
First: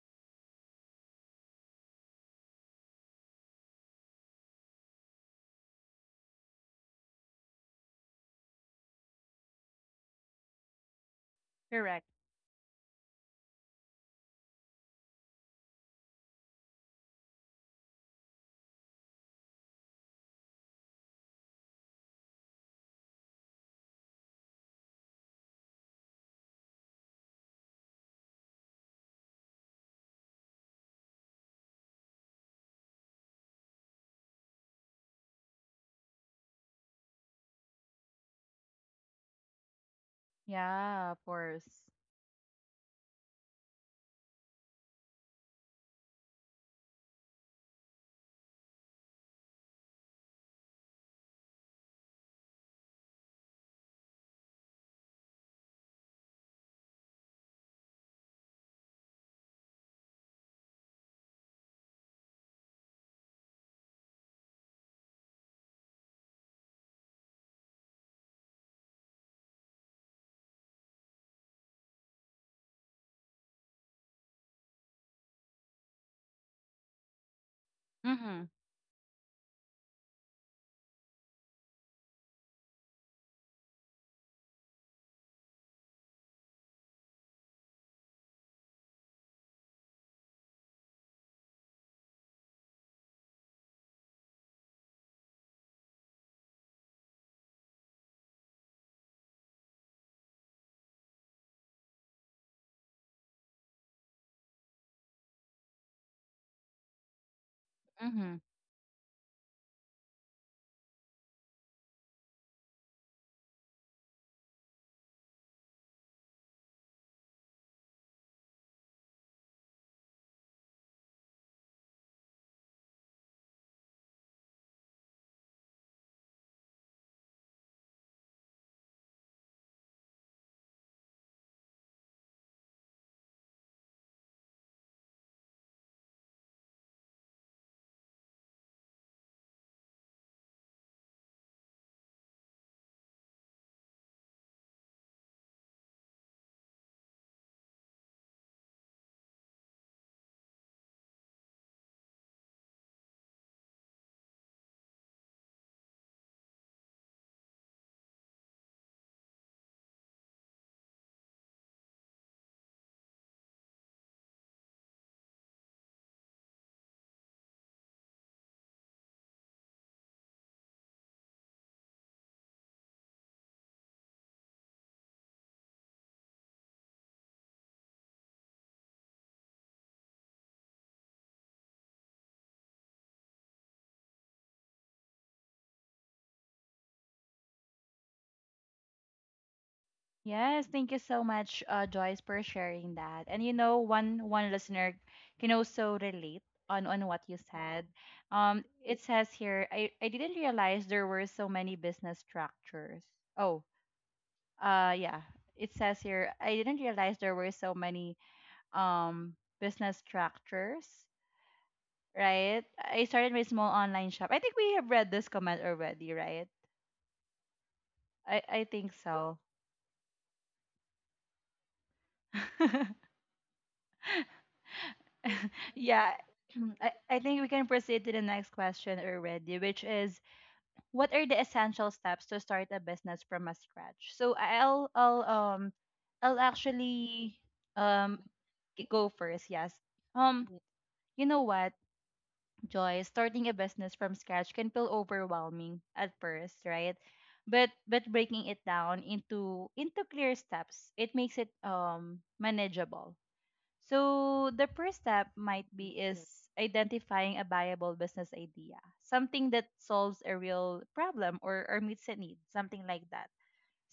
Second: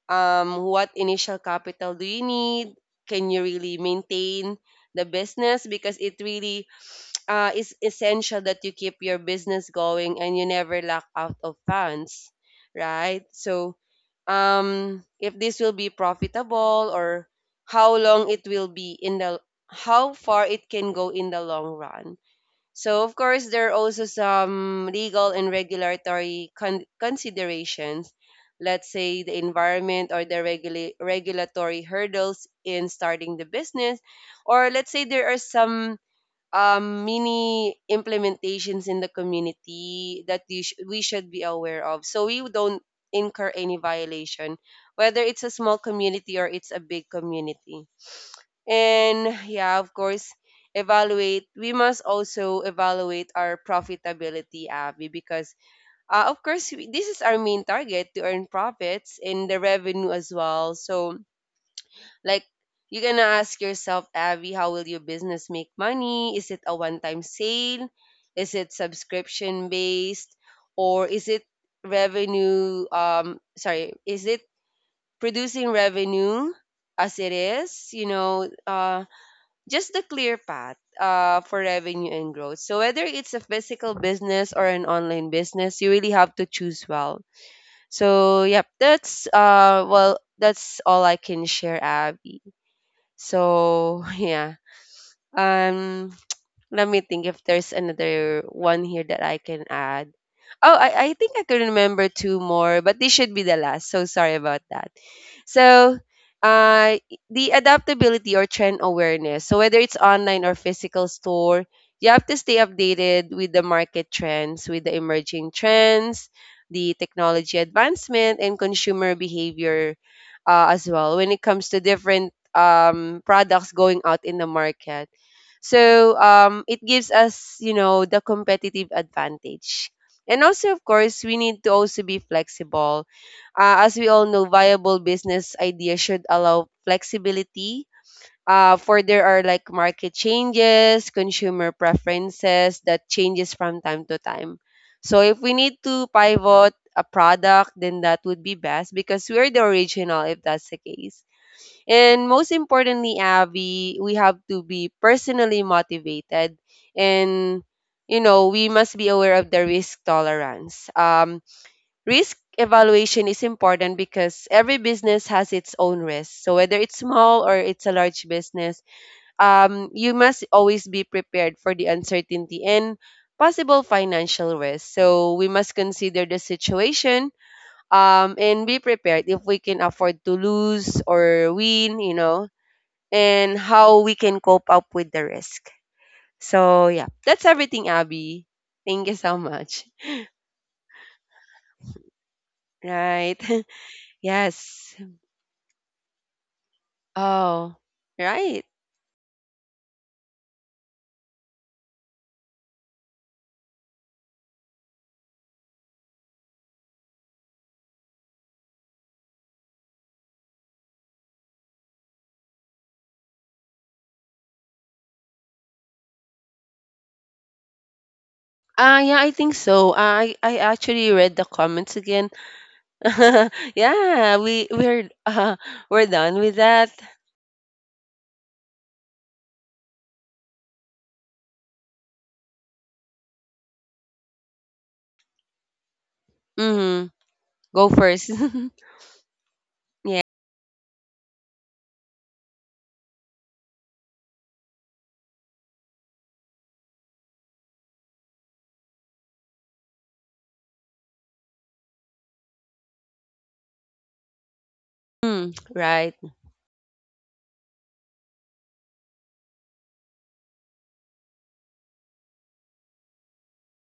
S2: What initial capital do you need? Can you really maintain the business? Because it really is essential that you keep your business going and you never lack out of
S1: Correct.
S2: funds, right? So, if this will be profitable, or how long it will be in the, how far it can go in the long run. So of course, there are also some legal and regulatory considerations. Let's say the environment or the regulatory hurdles in starting the business. Or let's say there are some mini implementations in the community that we
S1: Yeah, of
S2: should be aware
S1: course.
S2: of, so we don't incur any violation, whether it's a small community or it's a big community. And yeah, of course, evaluate. We must also evaluate our profitability, Abby, because of course this is our main target, to earn profits and the revenue as well. So like, you're gonna ask yourself, Abby, how will your business make money? Is it a one-time sale? Is it subscription based, or is it revenue? Sorry, is it producing revenue as it is? You
S1: Mm-hmm.
S2: know, just the clear path for revenue and growth. So whether it's a physical business or an online business, you really have to choose well. So yep, that's well, that's all I can share, Abby. So yeah, um, let me think if there's another one here that I can add. Oh, I think I could remember two more, but this should be the last. So sorry about that. So, uh, the
S1: Mm-hmm.
S2: adaptability or trend awareness. So, whether it's online or physical store, you have to stay updated with the market trends, with the emerging trends, the technology advancement, and consumer behavior as well when it comes to different products going out in the market. So, it gives us, you know, the competitive advantage. And also, of course, we need to also be flexible as we all know, viable business ideas should allow flexibility. For there are like market changes, consumer preferences that changes from time to time. So if we need to pivot a product, then that would be best because we're the original if that's the case. And most importantly, Abby, we have to be personally motivated and you know we must be aware of the risk tolerance. Risk evaluation is important because every business has its own risk. So whether it's small or it's a large business, you must always be prepared for the uncertainty and possible financial risk. So we must consider the situation and be prepared if we can afford to lose or win, you know, and how we can cope up with the risk. So yeah, that's everything, Abby. Thank you so much.
S1: Yes, thank you so much, Joyce, for sharing that. And
S2: Right.
S1: you know, one listener
S2: Yes.
S1: can also relate on what you
S2: Oh.
S1: said.
S2: Right?
S1: It says here, I didn't realize there were so many business structures. Oh, yeah. It says here, I didn't realize there were so many um business structures, right? I started my small online shop. I think we have read this comment already, right? I think
S2: Ah, yeah, I
S1: so.
S2: think so. I actually read the comments again. Yeah, we're
S1: Yeah.
S2: done with
S1: I,
S2: that.
S1: I think we can proceed to the next question already, which is what are the essential steps to start a business from a scratch? So I'll
S2: Mm,
S1: actually
S2: go
S1: um
S2: first.
S1: go first, yes.
S2: Yeah.
S1: Um you know what, Joy, starting a business from scratch can feel overwhelming at first, right? But breaking it down into clear steps, it makes it manageable. So the first step
S2: Mm,
S1: might be
S2: right.
S1: is identifying a viable business idea, something that solves a real problem or meets a need, something like that.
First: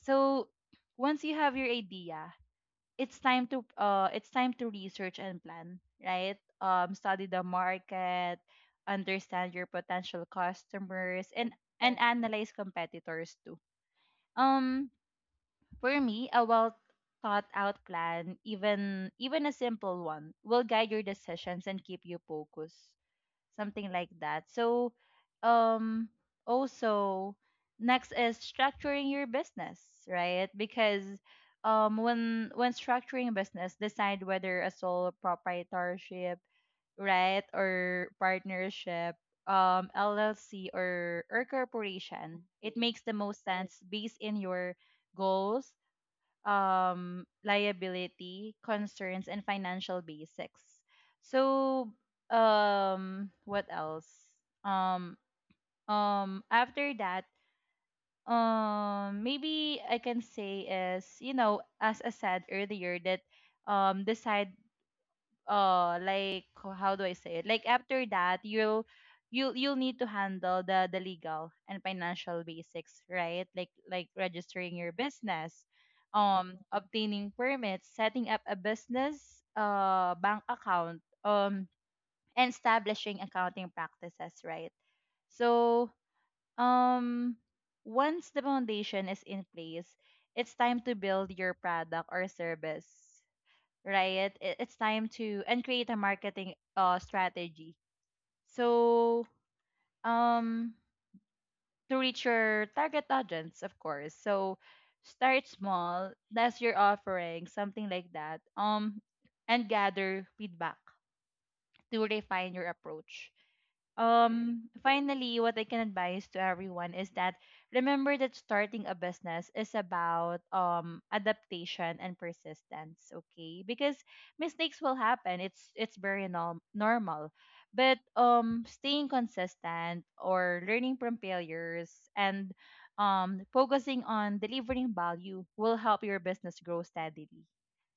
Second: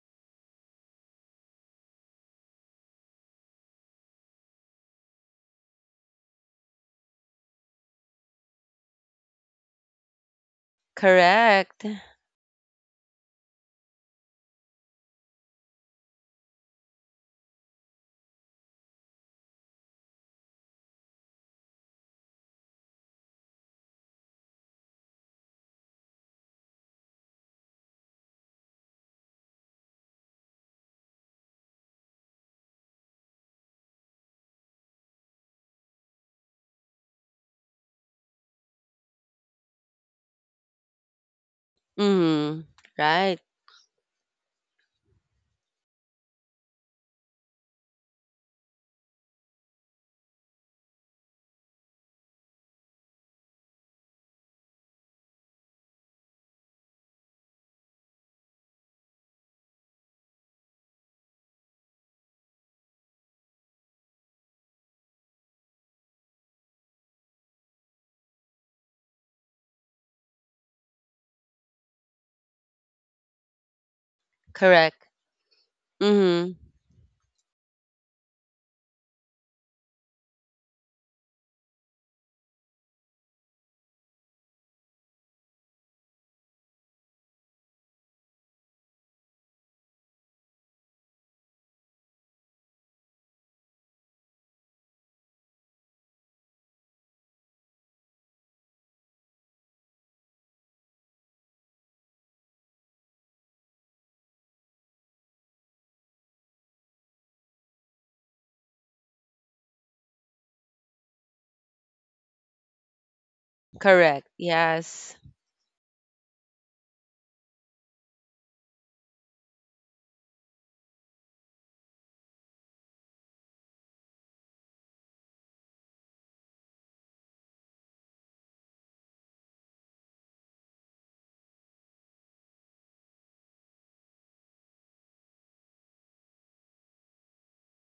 S1: So once you have your idea, it's time to research and plan, right? Study the market, understand your potential customers and
S2: Correct.
S1: analyze competitors too. Um for me, a well thought out plan, even a simple one, will guide your decisions and keep you focused. Something like that. So um also next is structuring your business, right? Because when structuring a business, decide whether a sole proprietorship, right, or partnership, LLC or corporation,
S2: Mm,
S1: it makes the
S2: right.
S1: most sense based in your goals, liability concerns and financial basics. So, what else? Um, After that, maybe I can say is, you know, as I said earlier, that decide uh like how do I say it? Like after that you'll need to handle the legal and financial basics, right? Like registering your
S2: Correct.
S1: business,
S2: Mm,
S1: obtaining permits, setting up a business bank account, and establishing accounting practices, right? So um once the foundation is in place, it's time to build your product or service, right? It's time to and create a marketing strategy. So um to reach your target audience, of course. So start small. That's your offering, something like that. And gather feedback to refine your approach.
S2: correct. Yes.
S1: Finally, what I can advise to everyone is that remember that starting a business is about adaptation and persistence, okay? Because mistakes will happen. It's very normal. But staying consistent or learning from failures and focusing on delivering value will help your business grow steadily.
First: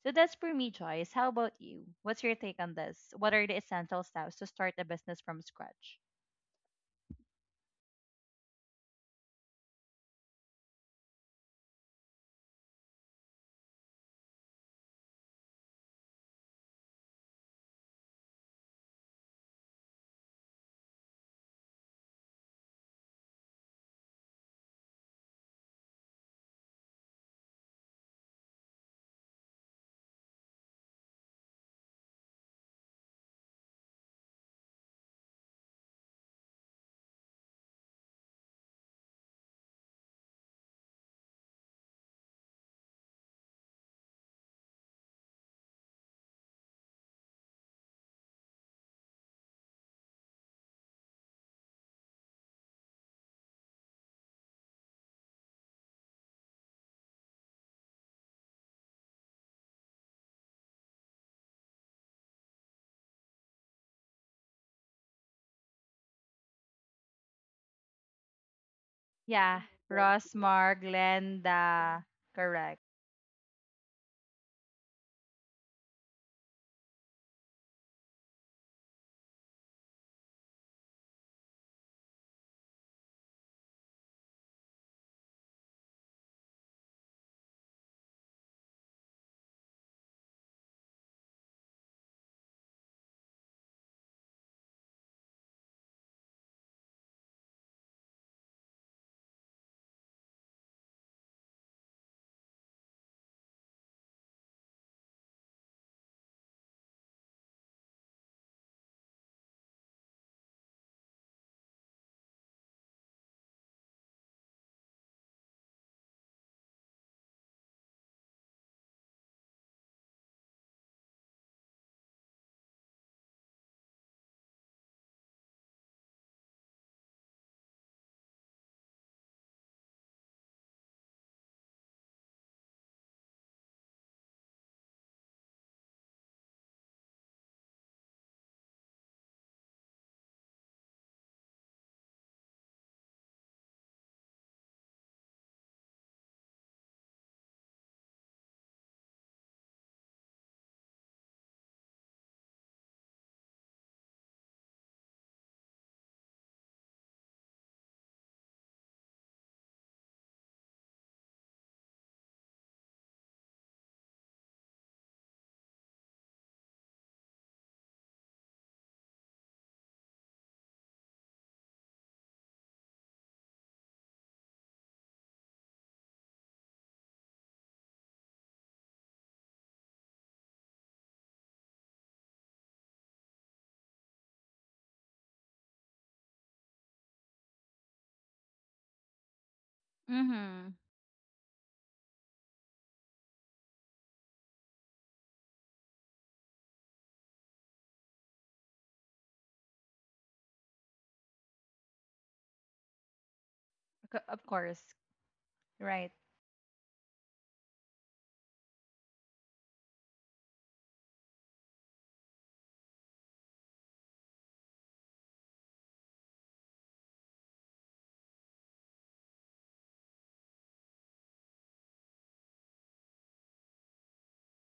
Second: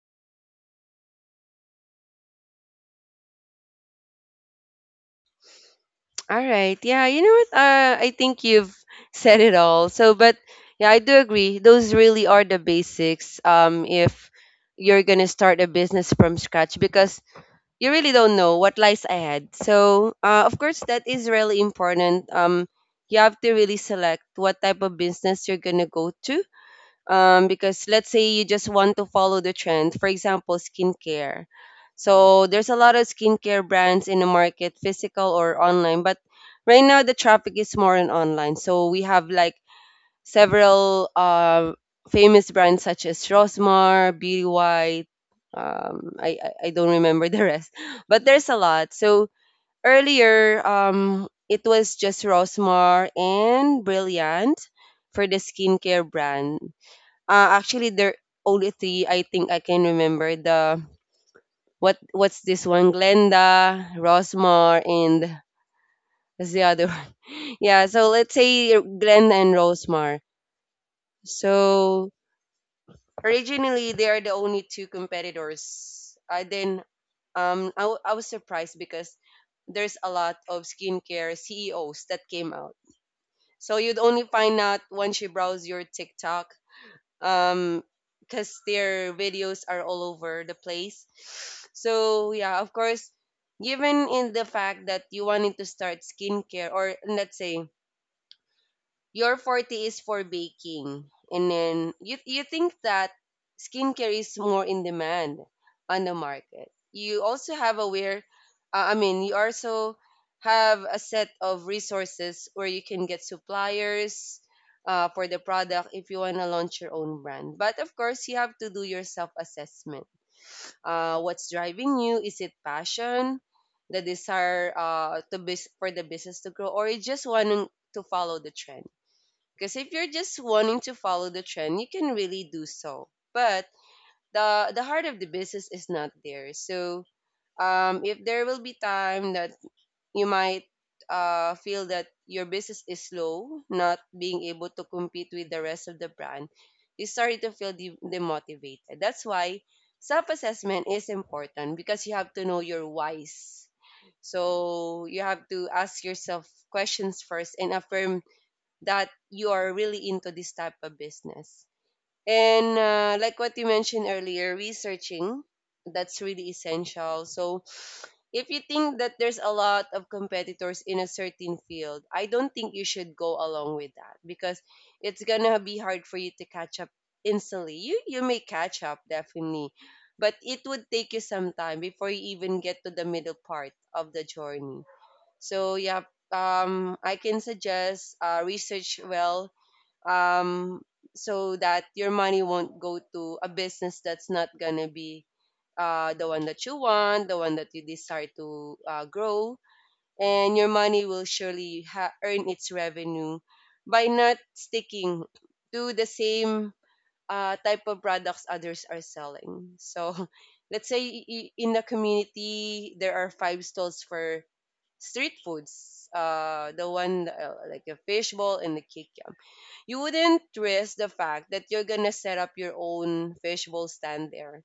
S1: So that's for me, Joyce. How about you? What's your take on this? What are the essential steps to start a business from scratch?
S2: All right. Yeah, you know what? I think you've said it all. So, but yeah, I do agree. Those really are the basics. If you're gonna start a business from scratch, because you really don't know what lies ahead. So, of course, that is really important. You have to really select what type of business you're gonna go to because let's say you just want to follow the trend, for example, skincare. So there's a lot of skincare brands in the market, physical or online, but right now the traffic is more in online. So we have like several famous brands such as Rosmar, Beauty White. I don't remember the rest, but there's a lot. So earlier, it was just Rosmar and Brilliant for the skincare brand. Actually, there only three I think I can remember. The what's this one? Glenda, Rosmar, and what's the other one? Yeah, so let's say Glenda and
S1: Yeah,
S2: Rosmar.
S1: Rosmar, Glenda.
S2: So
S1: Correct.
S2: originally they are the only two competitors. I then I was surprised because there's a lot of skincare CEOs that came out. So you'd only find out once you browse your TikTok um because their videos are all over the place, so yeah, of course, given in the fact that you wanted to start skincare, or let's say your 40 is for baking, and then you think that skincare is more in demand on the market. You also have aware, you also have a set of resources where you can get suppliers for the product if you want to launch your own brand. But of course you have to do your self assessment, what's driving you? Is it passion, the desire for the business to grow, or you just want to follow the trend? Because if you're just wanting to follow the trend, you can really do so. But the heart of the business is not there. So if there will be time that you might feel that your business is slow, not being able to compete with the rest of the brand, you start to feel demotivated. That's why self-assessment is important because you have to know your whys. So you have to ask yourself questions first and affirm that you are really into this type of business. And like what you mentioned earlier, researching, that's really essential. So if you think that there's a lot of competitors in a certain field, I don't think you should go along with that because it's gonna be hard for you to catch up instantly. You may catch up definitely, but it would take you some time before you even get to the middle part of the journey. So yeah, I can suggest research well,
S1: Mm-hmm.
S2: um, so that your money won't go to a business that's not gonna be the one that you want, the one that you desire to grow, and your money will surely earn its revenue by not
S1: Of course.
S2: sticking to the
S1: Right.
S2: same type of products others are selling. So, let's say in the community there are five stalls for street foods. The one like a fishbowl and the kikiam, you wouldn't risk the fact that you're gonna set up your own fishbowl stand there,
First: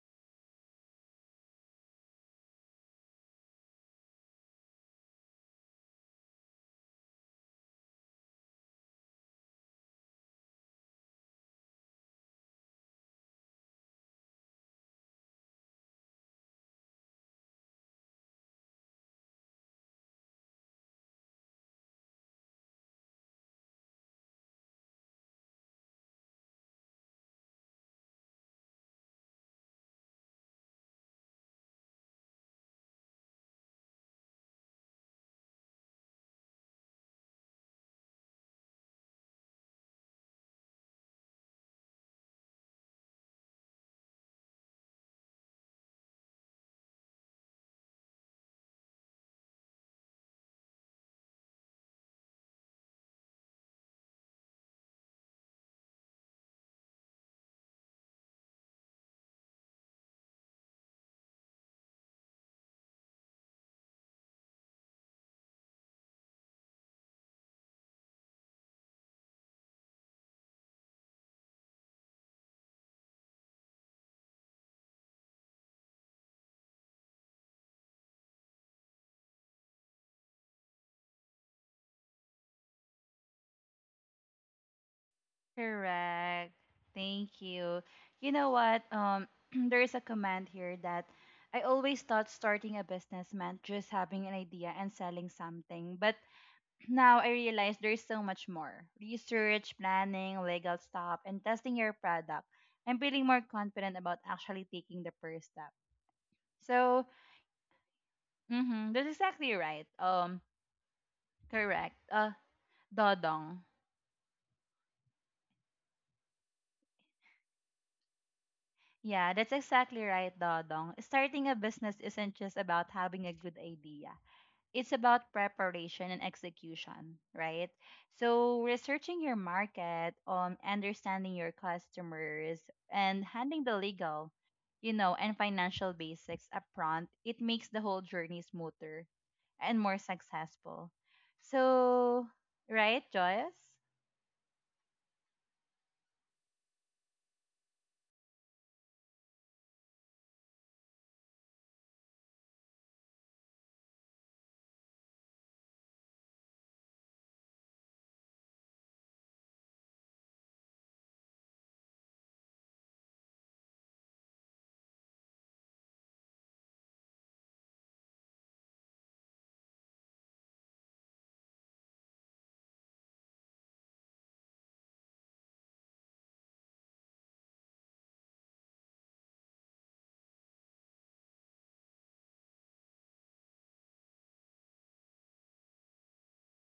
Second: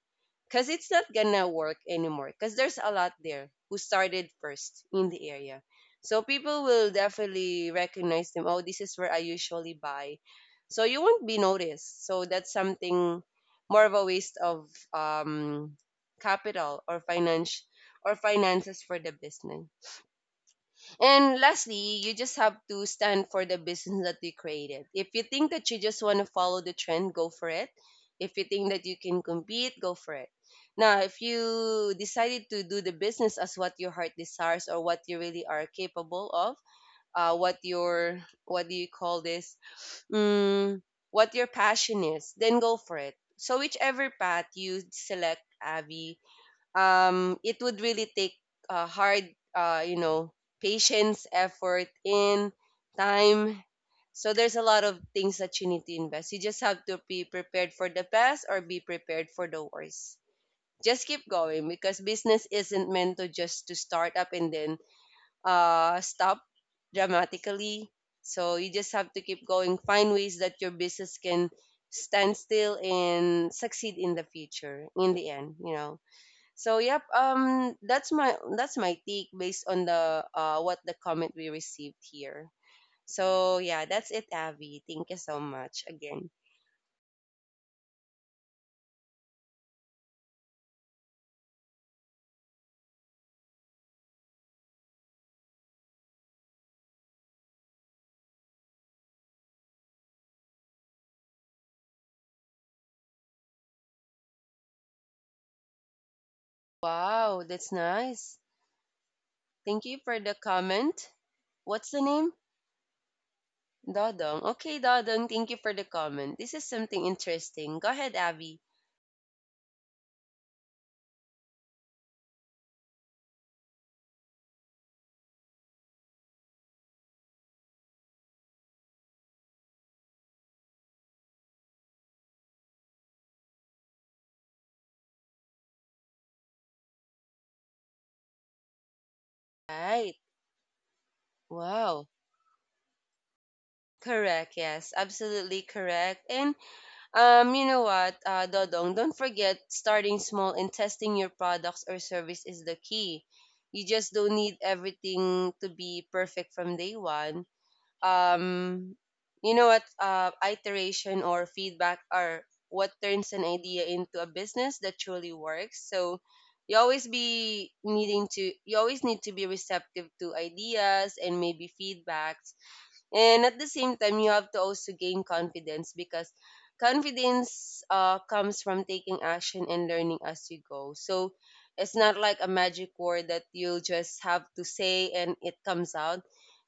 S2: because it's not gonna work anymore because there's a lot there who started first in the area, so people will definitely recognize them. Oh, this is where I usually buy. So you won't be noticed. So that's something more of a waste of capital or finance or finances for the business. And lastly, you just have to stand for the business that you created. If you think that you just want to follow the trend, go for it. If you think that you can compete, go for it. Now, if you decided to do the business as what your heart desires or what you really are capable of, what your, what do you call this? Mm, what your passion is, then go for it. So whichever path you select, Avi, it would really take hard, you know, patience, effort, in time. So there's a lot of things that you need to invest. You just have to be prepared for the best or be prepared for the worst. Just keep going, because business isn't meant to just to start up and then stop dramatically. So you just have to keep going. Find ways that your business can stand still and succeed in the future. In the end, you know. So yep, that's my take based on the what the comment we received here. So yeah, that's it, Abby. Thank you so much again.
S1: Correct. Thank you. You know what? There is a comment here that I always thought starting a business meant just having an idea and selling something, but now I realize there's so much more research, planning, legal stuff, and testing your product. I'm feeling more confident about actually taking the first step. So,
S2: Wow, that's nice.
S1: mm-hmm, that's exactly
S2: Thank
S1: right.
S2: you for the comment. What's
S1: Correct.
S2: the name?
S1: Dodong.
S2: Dodong. Okay, Dodong. Thank you for the comment. This is something interesting. Go ahead, Abby.
S1: Yeah, that's exactly right, Dodong. Starting a business isn't just about having a good idea, it's about preparation and execution, right? So, researching your market, understanding your customers, and handling the legal, you know, and financial basics upfront, it makes the whole journey smoother and more
S2: Right.
S1: successful.
S2: Wow.
S1: So, right, Joyce?
S2: Correct. Yes. Absolutely correct. And you know what, Dodong, don't forget starting small and testing your products or service is the key. You just don't need everything to be perfect from day one. Um, you know what, iteration or feedback are what turns an idea into a business that truly works. So you always need to be receptive to ideas and maybe feedbacks, and at the same time you have to also gain confidence, because confidence comes from taking action and learning as you go. So it's not like a magic word that you just have to say and it comes out.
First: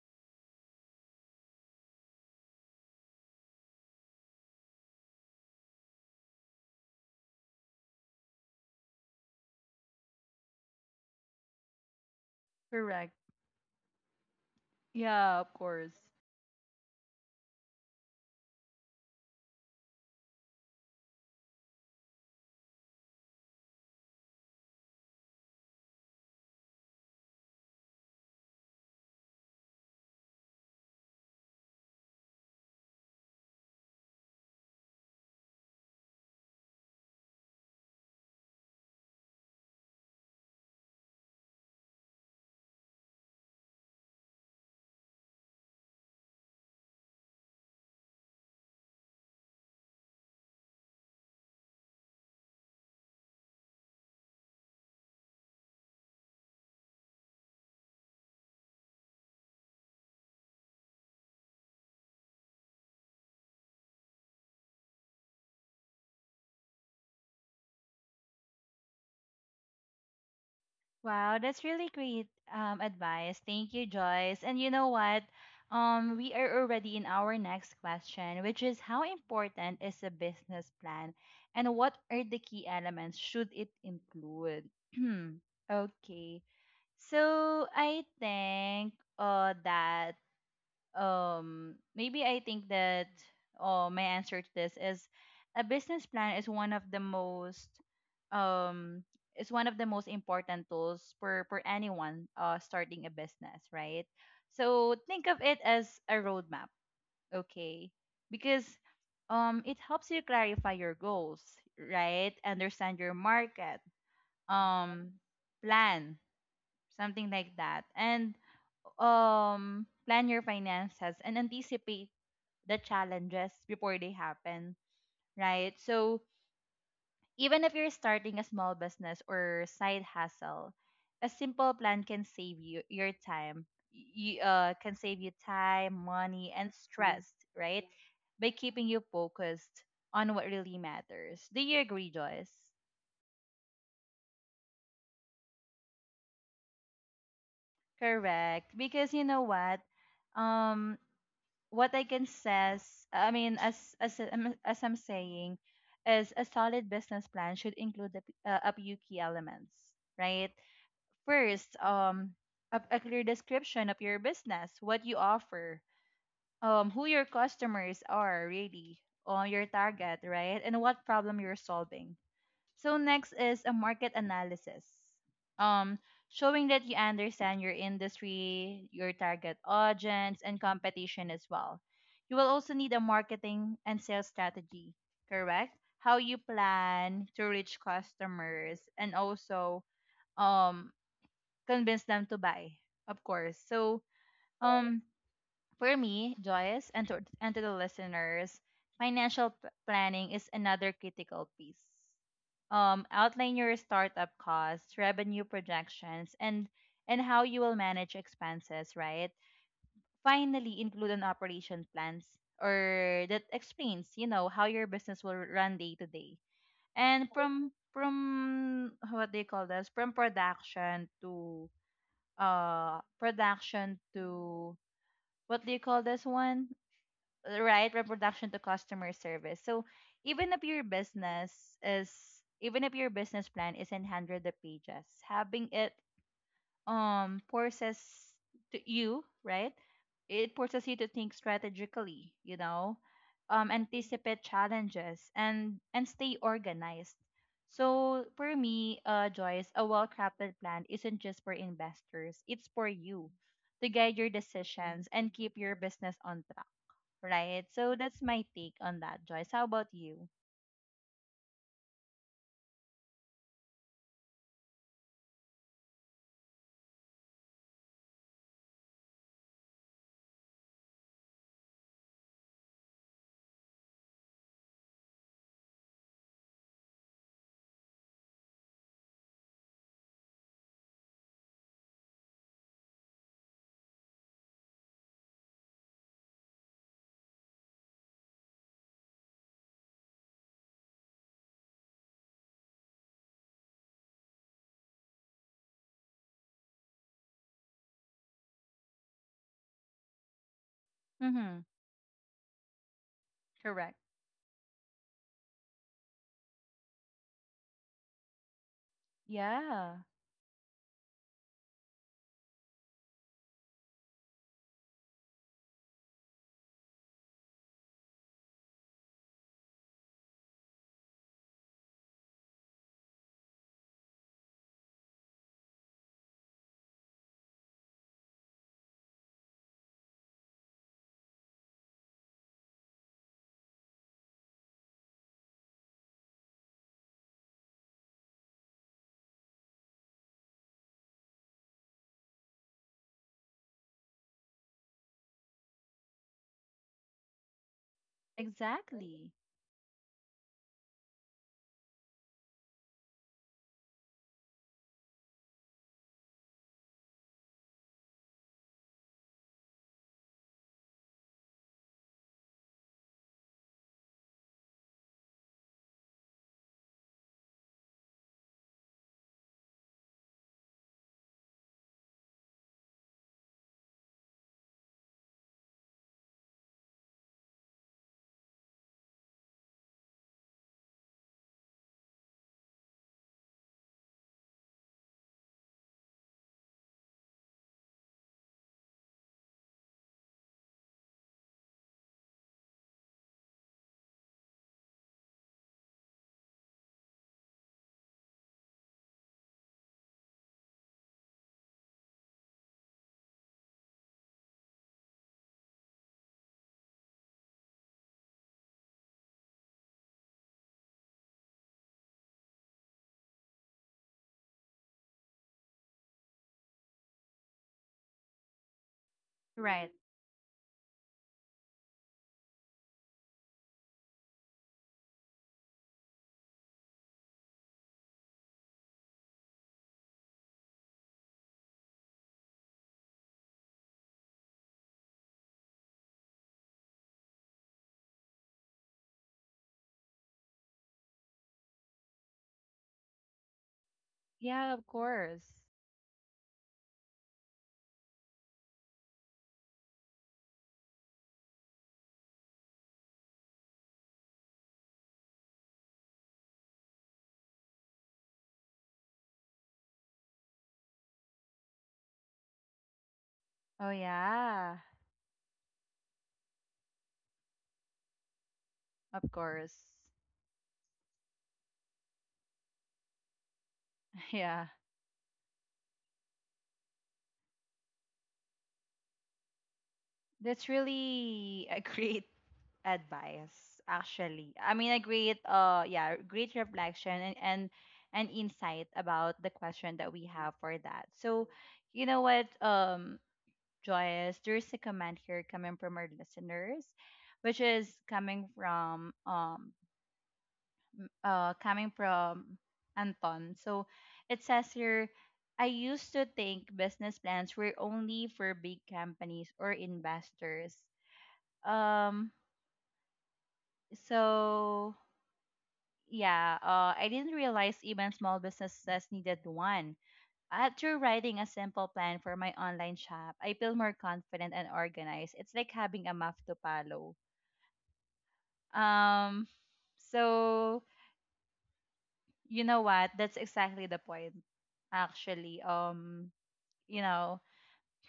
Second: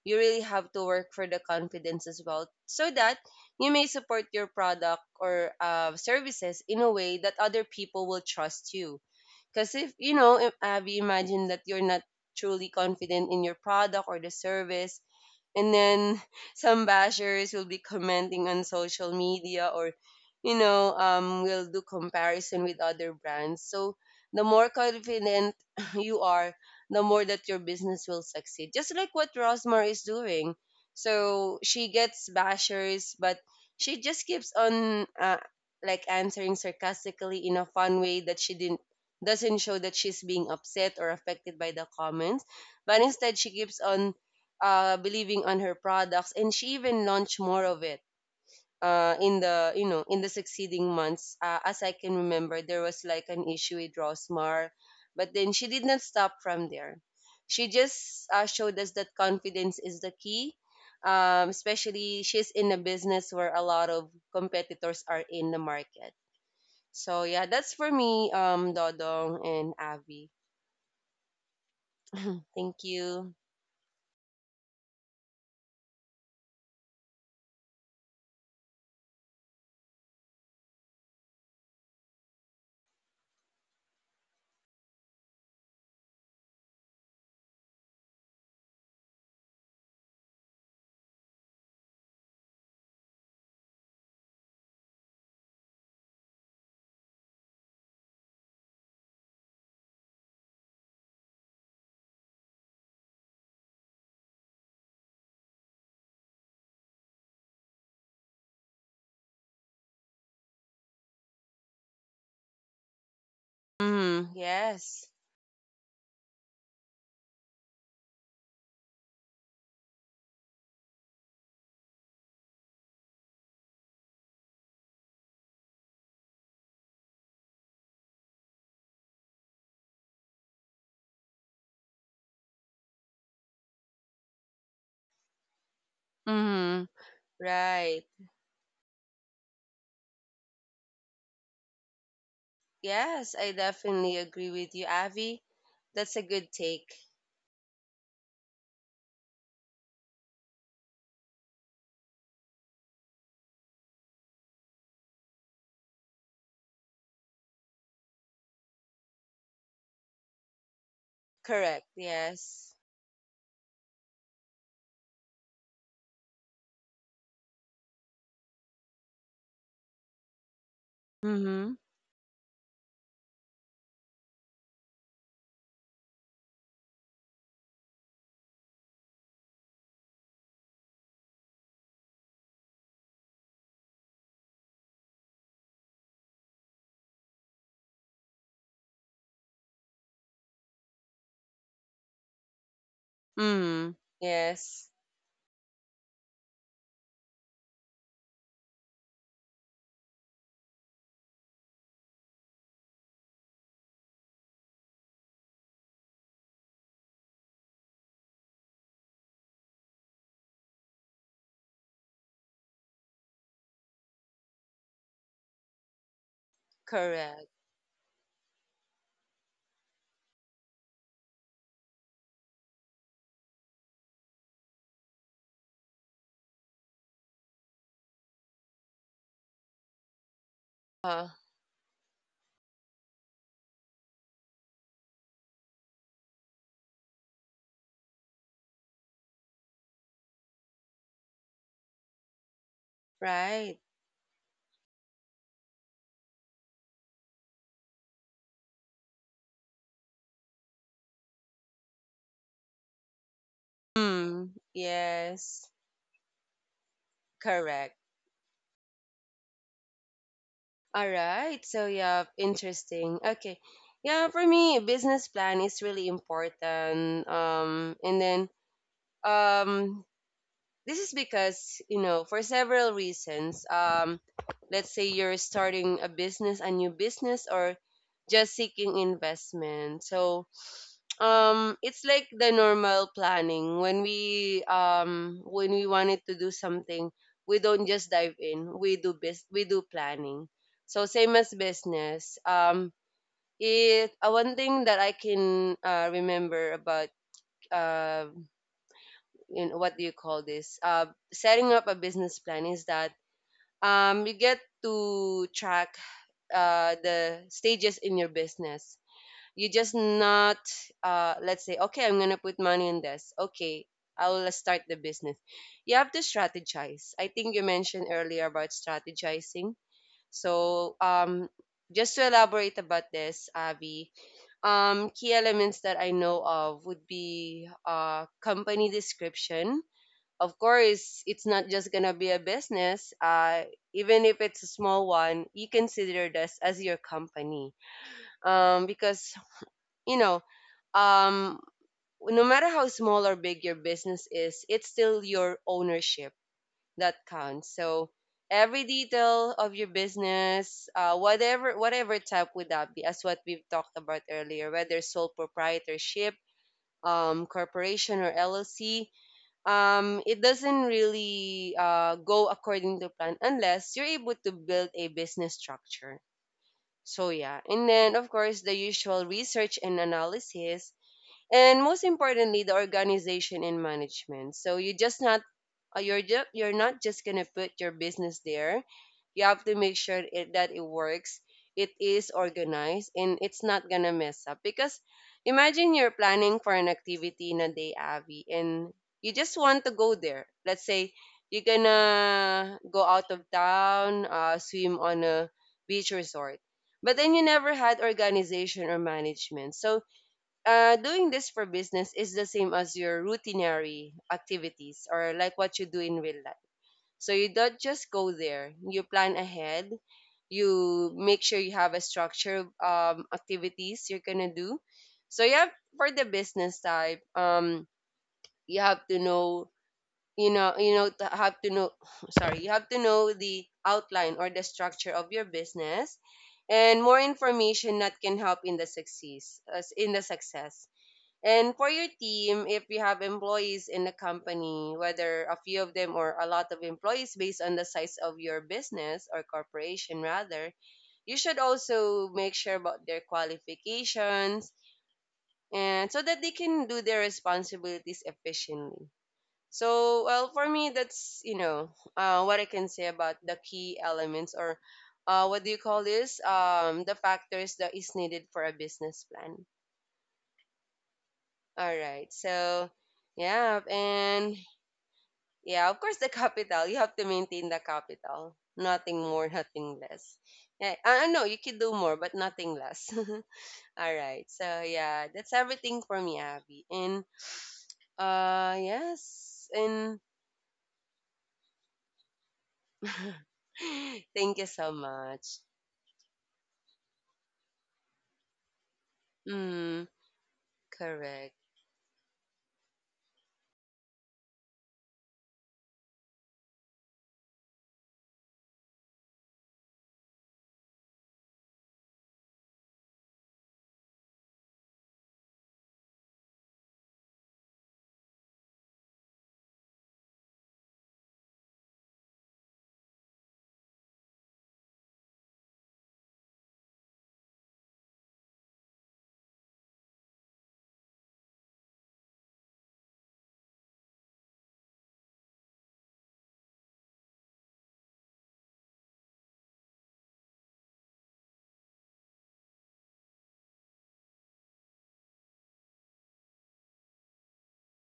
S2: You really have to work for the confidence as well, so that you may support your product or services in a way that other people will trust you. Because if you know, if Abby, imagine that you're not truly
S1: Correct.
S2: confident in your product or the service,
S1: Yeah, of
S2: and
S1: course.
S2: then some bashers will be commenting on social media, or you know, will do comparison with other brands. So the more confident you are, the more that your business will succeed, just like what Rosmar is doing. So she gets bashers, but she just keeps on like answering sarcastically in a fun way, that she didn't, doesn't show that she's being upset or affected by the comments, but instead she keeps on believing on her products, and she even launched more of it in the, you know, in the succeeding months. As I can remember, there was like an issue with Rosmar, but then she did not stop from there. She just showed us that confidence is the key, especially she's in a business where a lot of competitors are in the market. So yeah, that's for me, Dodong and Abby.
S1: Wow, that's really great
S2: Thank you.
S1: advice. Thank you, Joyce. And you know what? We are already in our next question, which is how important is a business plan and what are the key elements should it include? Okay. So I think that maybe I think that oh my answer to this is a business plan is one of the most um is one of the most important tools for anyone starting a business, right? So think of it as a roadmap, okay? Because it helps you clarify your goals, right? Understand your market,
S2: Mm, yes.
S1: um plan, something like that. And plan your finances and anticipate the challenges before they happen, right? So even if you're starting a small business or side hustle, a simple plan can save you your time. You can save you time, money, and
S2: Mm,
S1: stress, right?
S2: right.
S1: By keeping you focused on what really matters. Do you agree, Joyce?
S2: Yes, I definitely agree with you, Avi. That's a good take.
S1: Correct. Because you know what? Um what I can says, I mean, as I'm saying, is a solid business plan should include the a few key elements, right? First,
S2: Correct. Yes.
S1: a clear description of your business, what you offer, who your customers are really, or your target, right, and what problem you're
S2: Mm-hmm.
S1: solving. So next is a market analysis. Um, Showing that you understand your industry, your target audience, and competition as well. You will also need a marketing and sales strategy, correct? How you plan to reach customers and also um convince them to buy, of course.
S2: Mm.
S1: So
S2: Yes.
S1: um for me, Joyce, and and to the listeners, financial planning is another critical piece. Outline your startup costs, revenue projections, and how you will manage expenses, right? Finally, include an operation plans or that explains, you know, how your business will run day to day. And
S2: Correct.
S1: from what they call this, from production to uh production to what do you call this one? Right, reproduction to customer service. So even if your
S2: Uh,
S1: business is even if your business plan is in 100 of pages, having it forces to you, right, it forces you to think strategically, you know,
S2: right.
S1: anticipate challenges and stay organized. So for me, Joyce, a well-crafted plan isn't just for investors, it's for you to guide your
S2: Mm.
S1: decisions and keep your
S2: Yes,
S1: business on track, right? So
S2: correct.
S1: that's my take on that, Joyce. How about you?
S2: All right. So, yeah, interesting. Okay. Yeah, for me, business plan is really important. And then um This is because, you know, for several reasons. Let's say you're starting a business, a new business, or just seeking investment. So, it's like the normal planning. When we wanted to do something, we don't just dive in. We we do planning. So same as business. It One thing that I can remember about um you know, what do you call this?
S1: Mm-hmm.
S2: Setting up a business plan is that
S1: Correct.
S2: you get to track the stages in your business. You
S1: Yeah,
S2: just not, let's say, okay, I'm gonna put money in this. Okay, I will start the business. You have to strategize. I think you mentioned earlier about strategizing. So, um, just to elaborate about this, Avi, key elements that I know of would be company description. Of course, it's not just gonna be a business. Even if it's a small one, you consider this as your company. Um, because you know, um, no matter how small or big your business is, it's still your ownership that counts. So every
S1: exactly.
S2: detail of your business, whatever type would that be, as what we've talked about earlier, whether sole proprietorship, corporation or LLC. It doesn't really go according to plan unless you're able to build a business structure. So yeah, and then of course the usual research and analysis, and most importantly the organization and management. So you just not, you're not just gonna put your business there. You have to make sure that it works, it is organized, and it's not gonna mess up. Because imagine you're planning for an activity in a day, Avi, and you just want to go there. Let's say you're gonna go out of town, swim on a beach resort, but then you never had organization or management. So doing this for business is the same as your routinary activities or like what you do in real life. So you don't just go there. You plan ahead. You make sure you have a structure of activities you're gonna do. So you have, for the business type, you have to know, you know, you know, to have to know. Sorry, you have to know the outline or the structure of your business, and more information that can help in the success, as in the success. And for your team, if you have employees in the company, whether a few of them or a lot of employees based on the size of your business or corporation rather, you should also make sure about their
S1: Yeah,
S2: qualifications,
S1: of course.
S2: and so that they can do their responsibilities efficiently. So, well, for me, what I can say about the key elements, or what do you call this? The factors that is needed for a business plan. All right. Yeah,
S1: Oh,
S2: and
S1: yeah,
S2: yeah, of course the capital. You have to maintain the capital.
S1: of
S2: Nothing more,
S1: course.
S2: nothing less. Yeah, I know you could do more, but nothing less. All right.
S1: Yeah,
S2: So, yeah, that's everything for me, Abby. And yes, and
S1: that's really a great advice, actually.
S2: Thank you
S1: I mean,
S2: so
S1: a great,
S2: much.
S1: yeah, great reflection and insight about the question
S2: Mm,
S1: that we have for that. So,
S2: correct.
S1: you know what? Joyous, there's a comment here coming from our listeners, which is coming from Anton. So it says here, I used to think business plans were only for big companies or investors. Um, so yeah, I didn't realize even small businesses needed one. After writing a simple plan for my online shop, I feel more confident and organized. It's like having a map to follow. Um, so you know what? That's exactly the point, actually. You know,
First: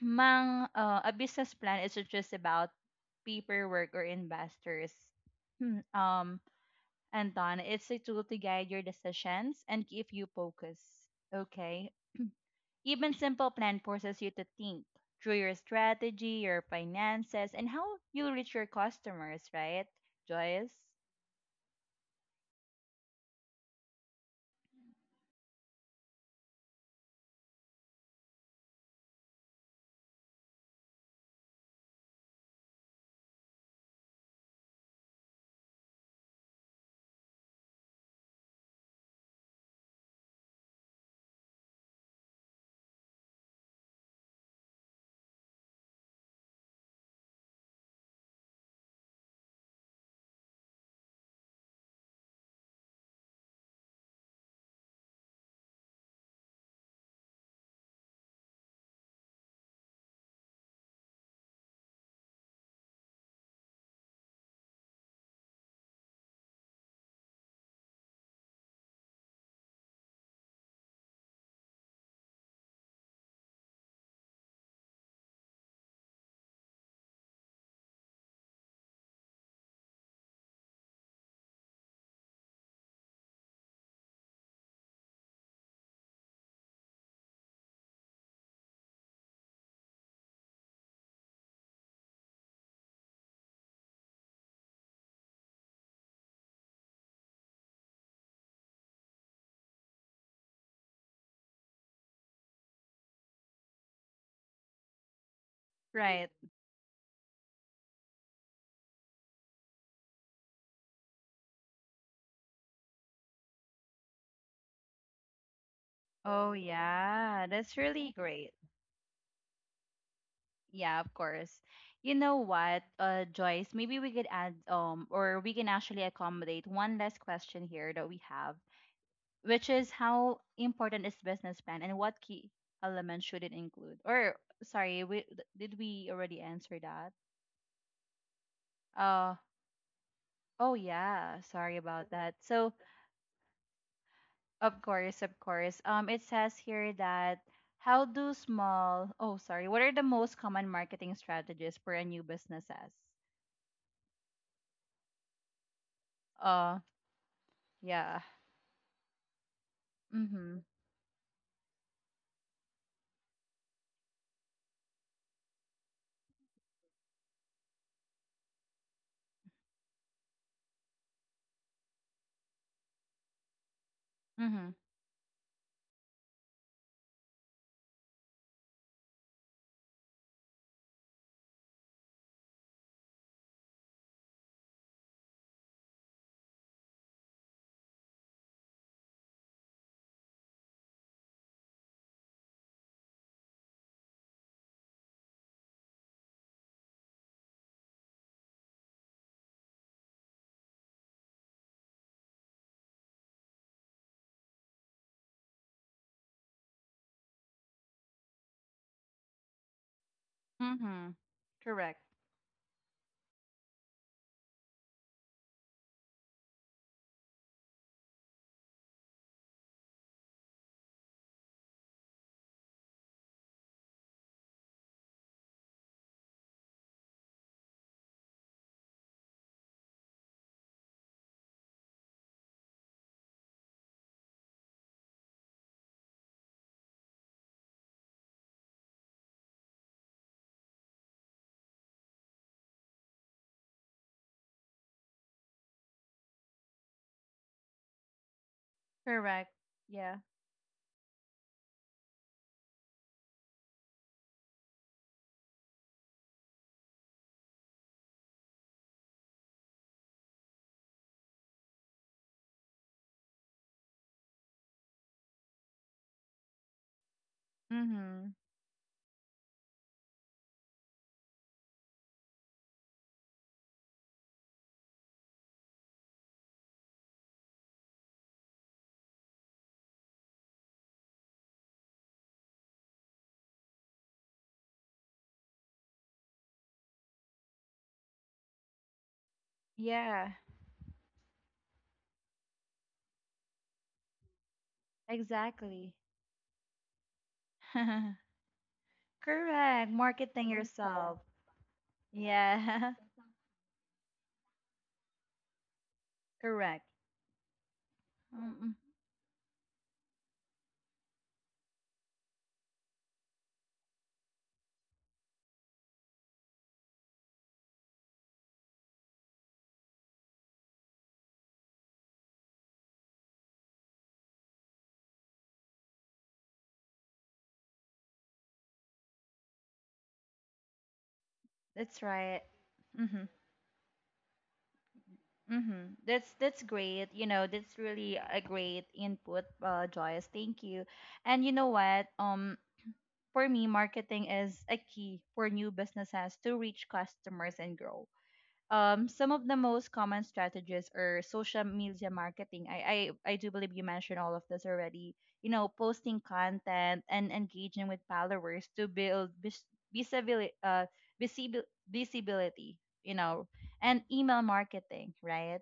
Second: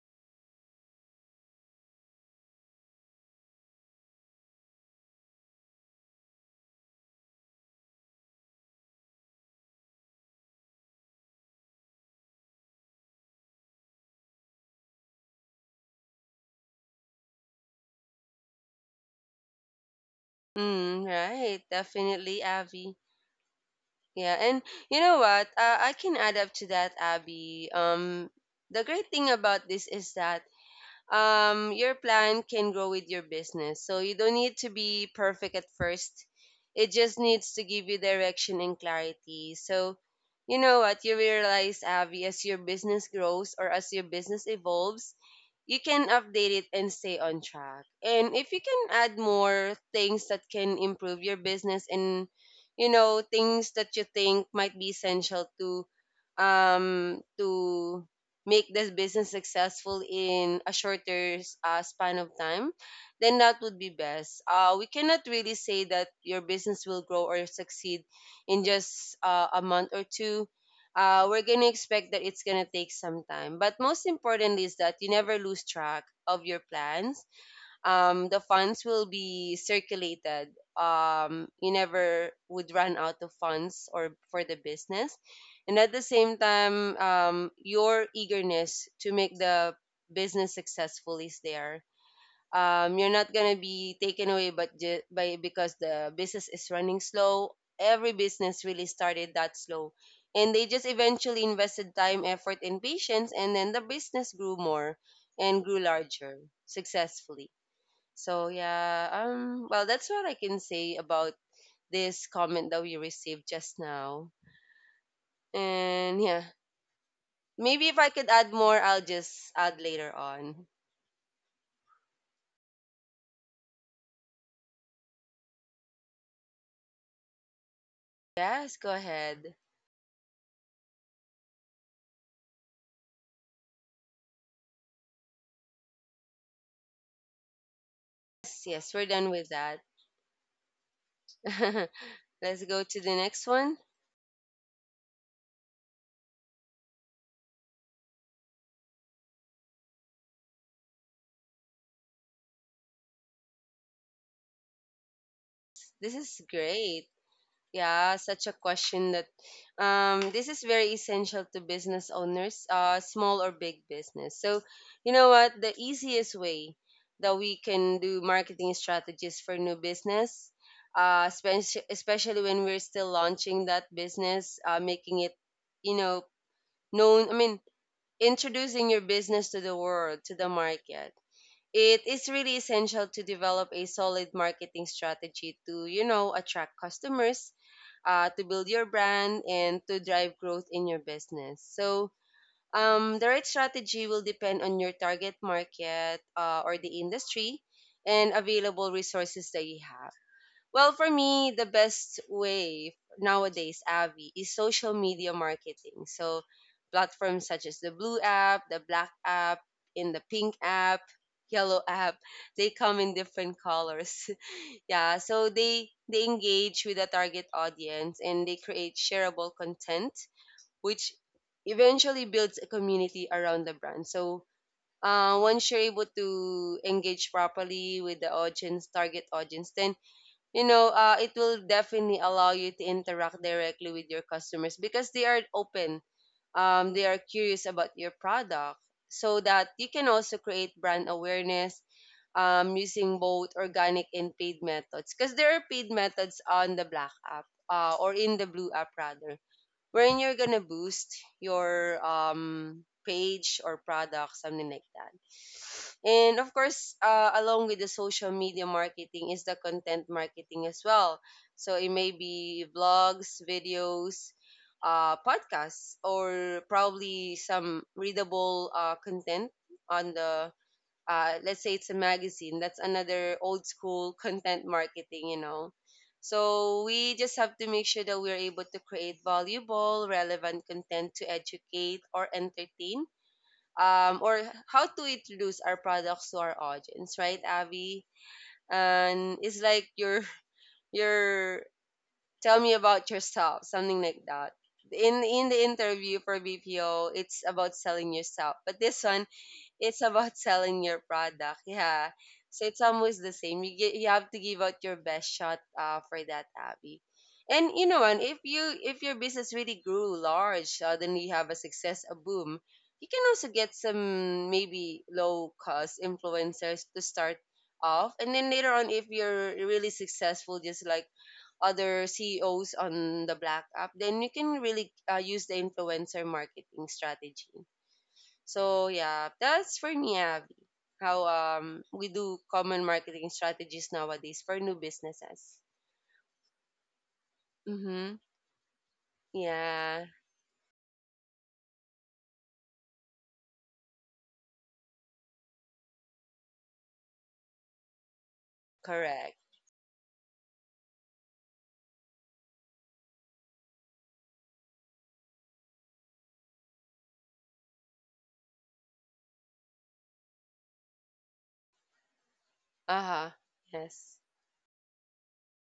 S1: mang a business plan isn't just about paperwork or investors. Hmm. Anton, it's a tool to guide your decisions and keep you focused. Okay. Even simple plan forces you to think through your strategy, your finances, and how you reach your customers, right, Joyce?
S2: Mm, right. Definitely, Abby. Yeah, and you know what? I can add up to that, Abby. The great thing about this is that your plan can grow with your business. So you don't need to be perfect at first. It just needs to give you direction and clarity. So you know what you realize, Avi, as your business grows or as your business evolves, you can update it and stay on track. And if you can add more things that can improve your business, and you know things that you think might be essential to um to make this business successful in a shorter span of time, then that would be best. We cannot really say that your business will grow or succeed in just a month or two. We're going to expect that it's going to take some time. But most importantly is that you never lose track of your plans. The funds will be circulated. You never would run out of funds or for the business. And at the same time, your eagerness to make the business successful is there. You're not gonna be taken away, but ju- by because the business is running slow. Every business really started that slow, and they just eventually invested time, effort, and patience, and then the business grew more and grew
S1: Right.
S2: larger successfully. That's what I can say about this comment that we received just now. And yeah,
S1: Oh, yeah, that's
S2: maybe if I
S1: really
S2: could add
S1: great.
S2: more, I'll just add later on.
S1: Yeah, of course. You know what, Joyce, maybe we could add, or we can actually accommodate one last question here that we have,
S2: Yes, go ahead.
S1: which is how important is business plan and what key elements should it include? Or sorry, we did we already answer that?
S2: Yes, yes, we're done
S1: Uh,
S2: with that.
S1: oh yeah, sorry about that.
S2: Let's
S1: So,
S2: go to the next one.
S1: of course, of course. It says here that oh, sorry, what are the most common marketing strategies for a new businesses?
S2: This is
S1: Uh,
S2: great. Yeah,
S1: yeah.
S2: Such a question that this
S1: Mm-hmm.
S2: is very essential to business owners, small or big business. So, you know what? The easiest way that we can do marketing strategies for new business, especially when we're still launching that business,
S1: Mm-hmm.
S2: making it, you know, known, I mean, introducing your business to the world, to the market. It is really essential to develop a solid marketing strategy to, you know, attract customers, to build your brand and to drive growth in your business. The right strategy will depend on your target market, or the industry and available resources that you have. Well, for me, the best way nowadays, Avi, is social media marketing. So, platforms such as the blue app, the black app, in the pink app,
S1: Mm-hmm.
S2: yellow
S1: Correct.
S2: app, they come in different colors. Yeah, so they engage with the target audience and they create shareable content, which eventually builds a community around the brand. So once you're able to engage properly with the audience, target audience, then you know it will definitely allow you to interact directly with your customers because they are open. They are curious about your product, so that you can also create brand awareness using both organic and paid methods, because there are paid methods on the black app, or in the blue app rather,
S1: Correct. Yeah.
S2: wherein you're gonna boost your page or product, something like that. And of course, along with the social media marketing is the content marketing as well. So it may be vlogs, videos, podcasts, or probably some
S1: Mm-hmm.
S2: readable content on the, let's say it's a magazine. That's another old school content marketing, you know. So we just have to make sure that we're able to create valuable relevant content to educate or entertain, or how to introduce our products to our audience, right, Avi? And it's like your
S1: Yeah.
S2: your tell me about yourself, something like that. In the
S1: Exactly.
S2: interview for BPO, it's about selling yourself, but this one,
S1: Correct.
S2: it's about
S1: Marketing
S2: selling your
S1: yourself.
S2: product. Yeah. So it's
S1: Yeah.
S2: almost the same. You have to give out your best shot, for that,
S1: Correct.
S2: Abby. And you know, and
S1: Mm-mm.
S2: if your business really grew large, suddenly you have a success, a boom, you can also get some maybe low cost influencers to start off, and then later on, if you're really successful, just like other CEOs on the Black App, then you can really use the influencer marketing strategy. So yeah, that's for me, how
S1: That's
S2: we do
S1: right.
S2: common
S1: Mm-hmm.
S2: marketing strategies nowadays for new businesses.
S1: Mm-hmm. That's great. You know, that's
S2: Mm-hmm.
S1: really a great input,
S2: Yeah,
S1: Joyce. Thank you. And you know what? For me, marketing is a key for new businesses to reach customers and grow. Some
S2: correct.
S1: of the most common strategies are social media marketing. I do believe you mentioned all of this already. You know, posting content and engaging with followers to build visibility, visibility. You
S2: Uh-huh.
S1: know, and
S2: Yes.
S1: email marketing, right?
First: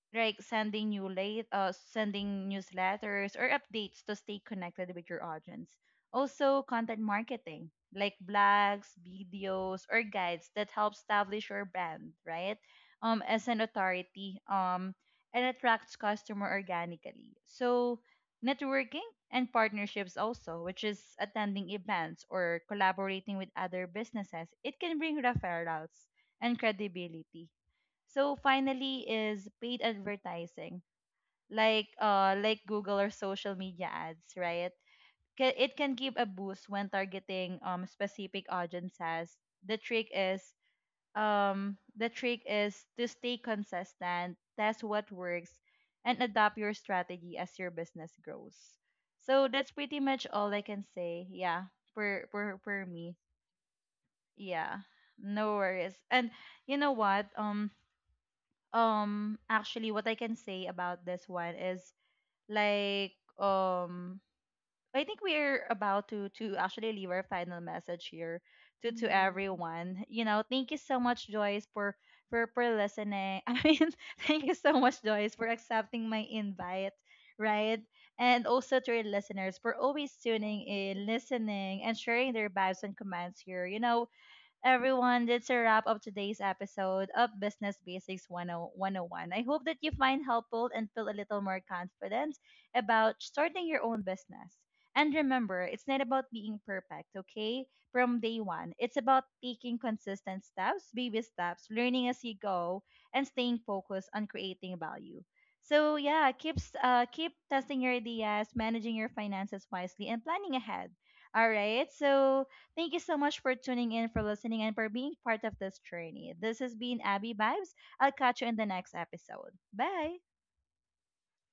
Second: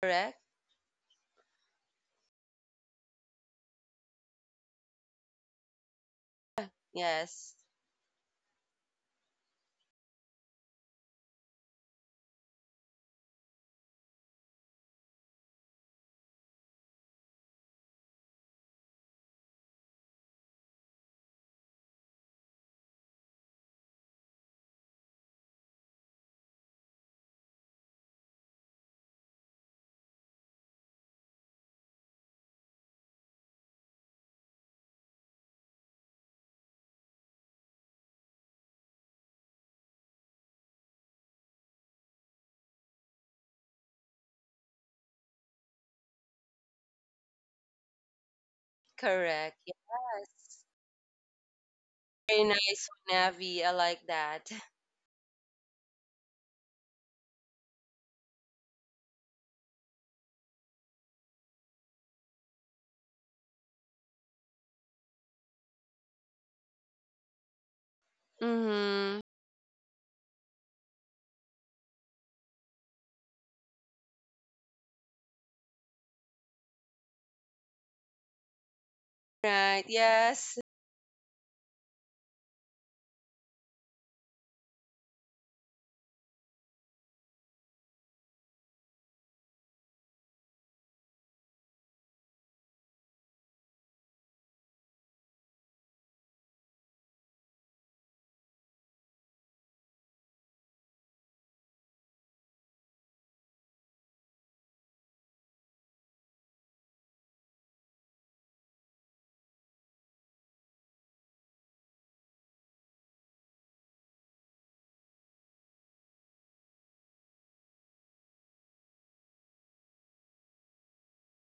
S2: Correct?
S1: Like sending newsletters or updates to stay connected with your audience. Also content
S2: Yes.
S1: marketing, like blogs, videos or guides that help establish your brand, right, as an authority, and attracts customer organically. So networking and partnerships also, which is attending events or collaborating with other businesses, it can bring referrals and credibility. So finally is paid advertising, like Google or social media ads, right? It can give a boost when targeting specific audiences. The trick is to stay consistent, test what works, and adapt your strategy as your business grows. So
S2: Correct.
S1: that's pretty much all
S2: Yes.
S1: I can say. Yeah,
S2: Very nice,
S1: for me.
S2: Navi. I like that.
S1: Yeah, no worries. And you know what? Actually what I can say about this one is like, um I think we're about to actually leave our final message here to
S2: Mm-hmm.
S1: everyone. You know, thank you so much Joyce for listening. I mean, thank you so much Joyce for accepting my invite, right? And also to your listeners for
S2: Right.
S1: always
S2: Yes.
S1: tuning in, listening, and sharing their vibes and comments here. You know, everyone. That's a wrap of today's episode of Business Basics 10- 101. I hope that you find helpful and feel a little more confident about starting your own business. And remember, it's not about being perfect, okay? From day one, it's about taking consistent steps, baby steps, learning as you go, and staying focused on creating value. So yeah, keep testing your ideas, managing your finances wisely, and planning ahead. All right. So thank you so much for tuning in, for listening, and for being part of this journey. This has been Abby Vibes. I'll catch you in the next episode. Bye.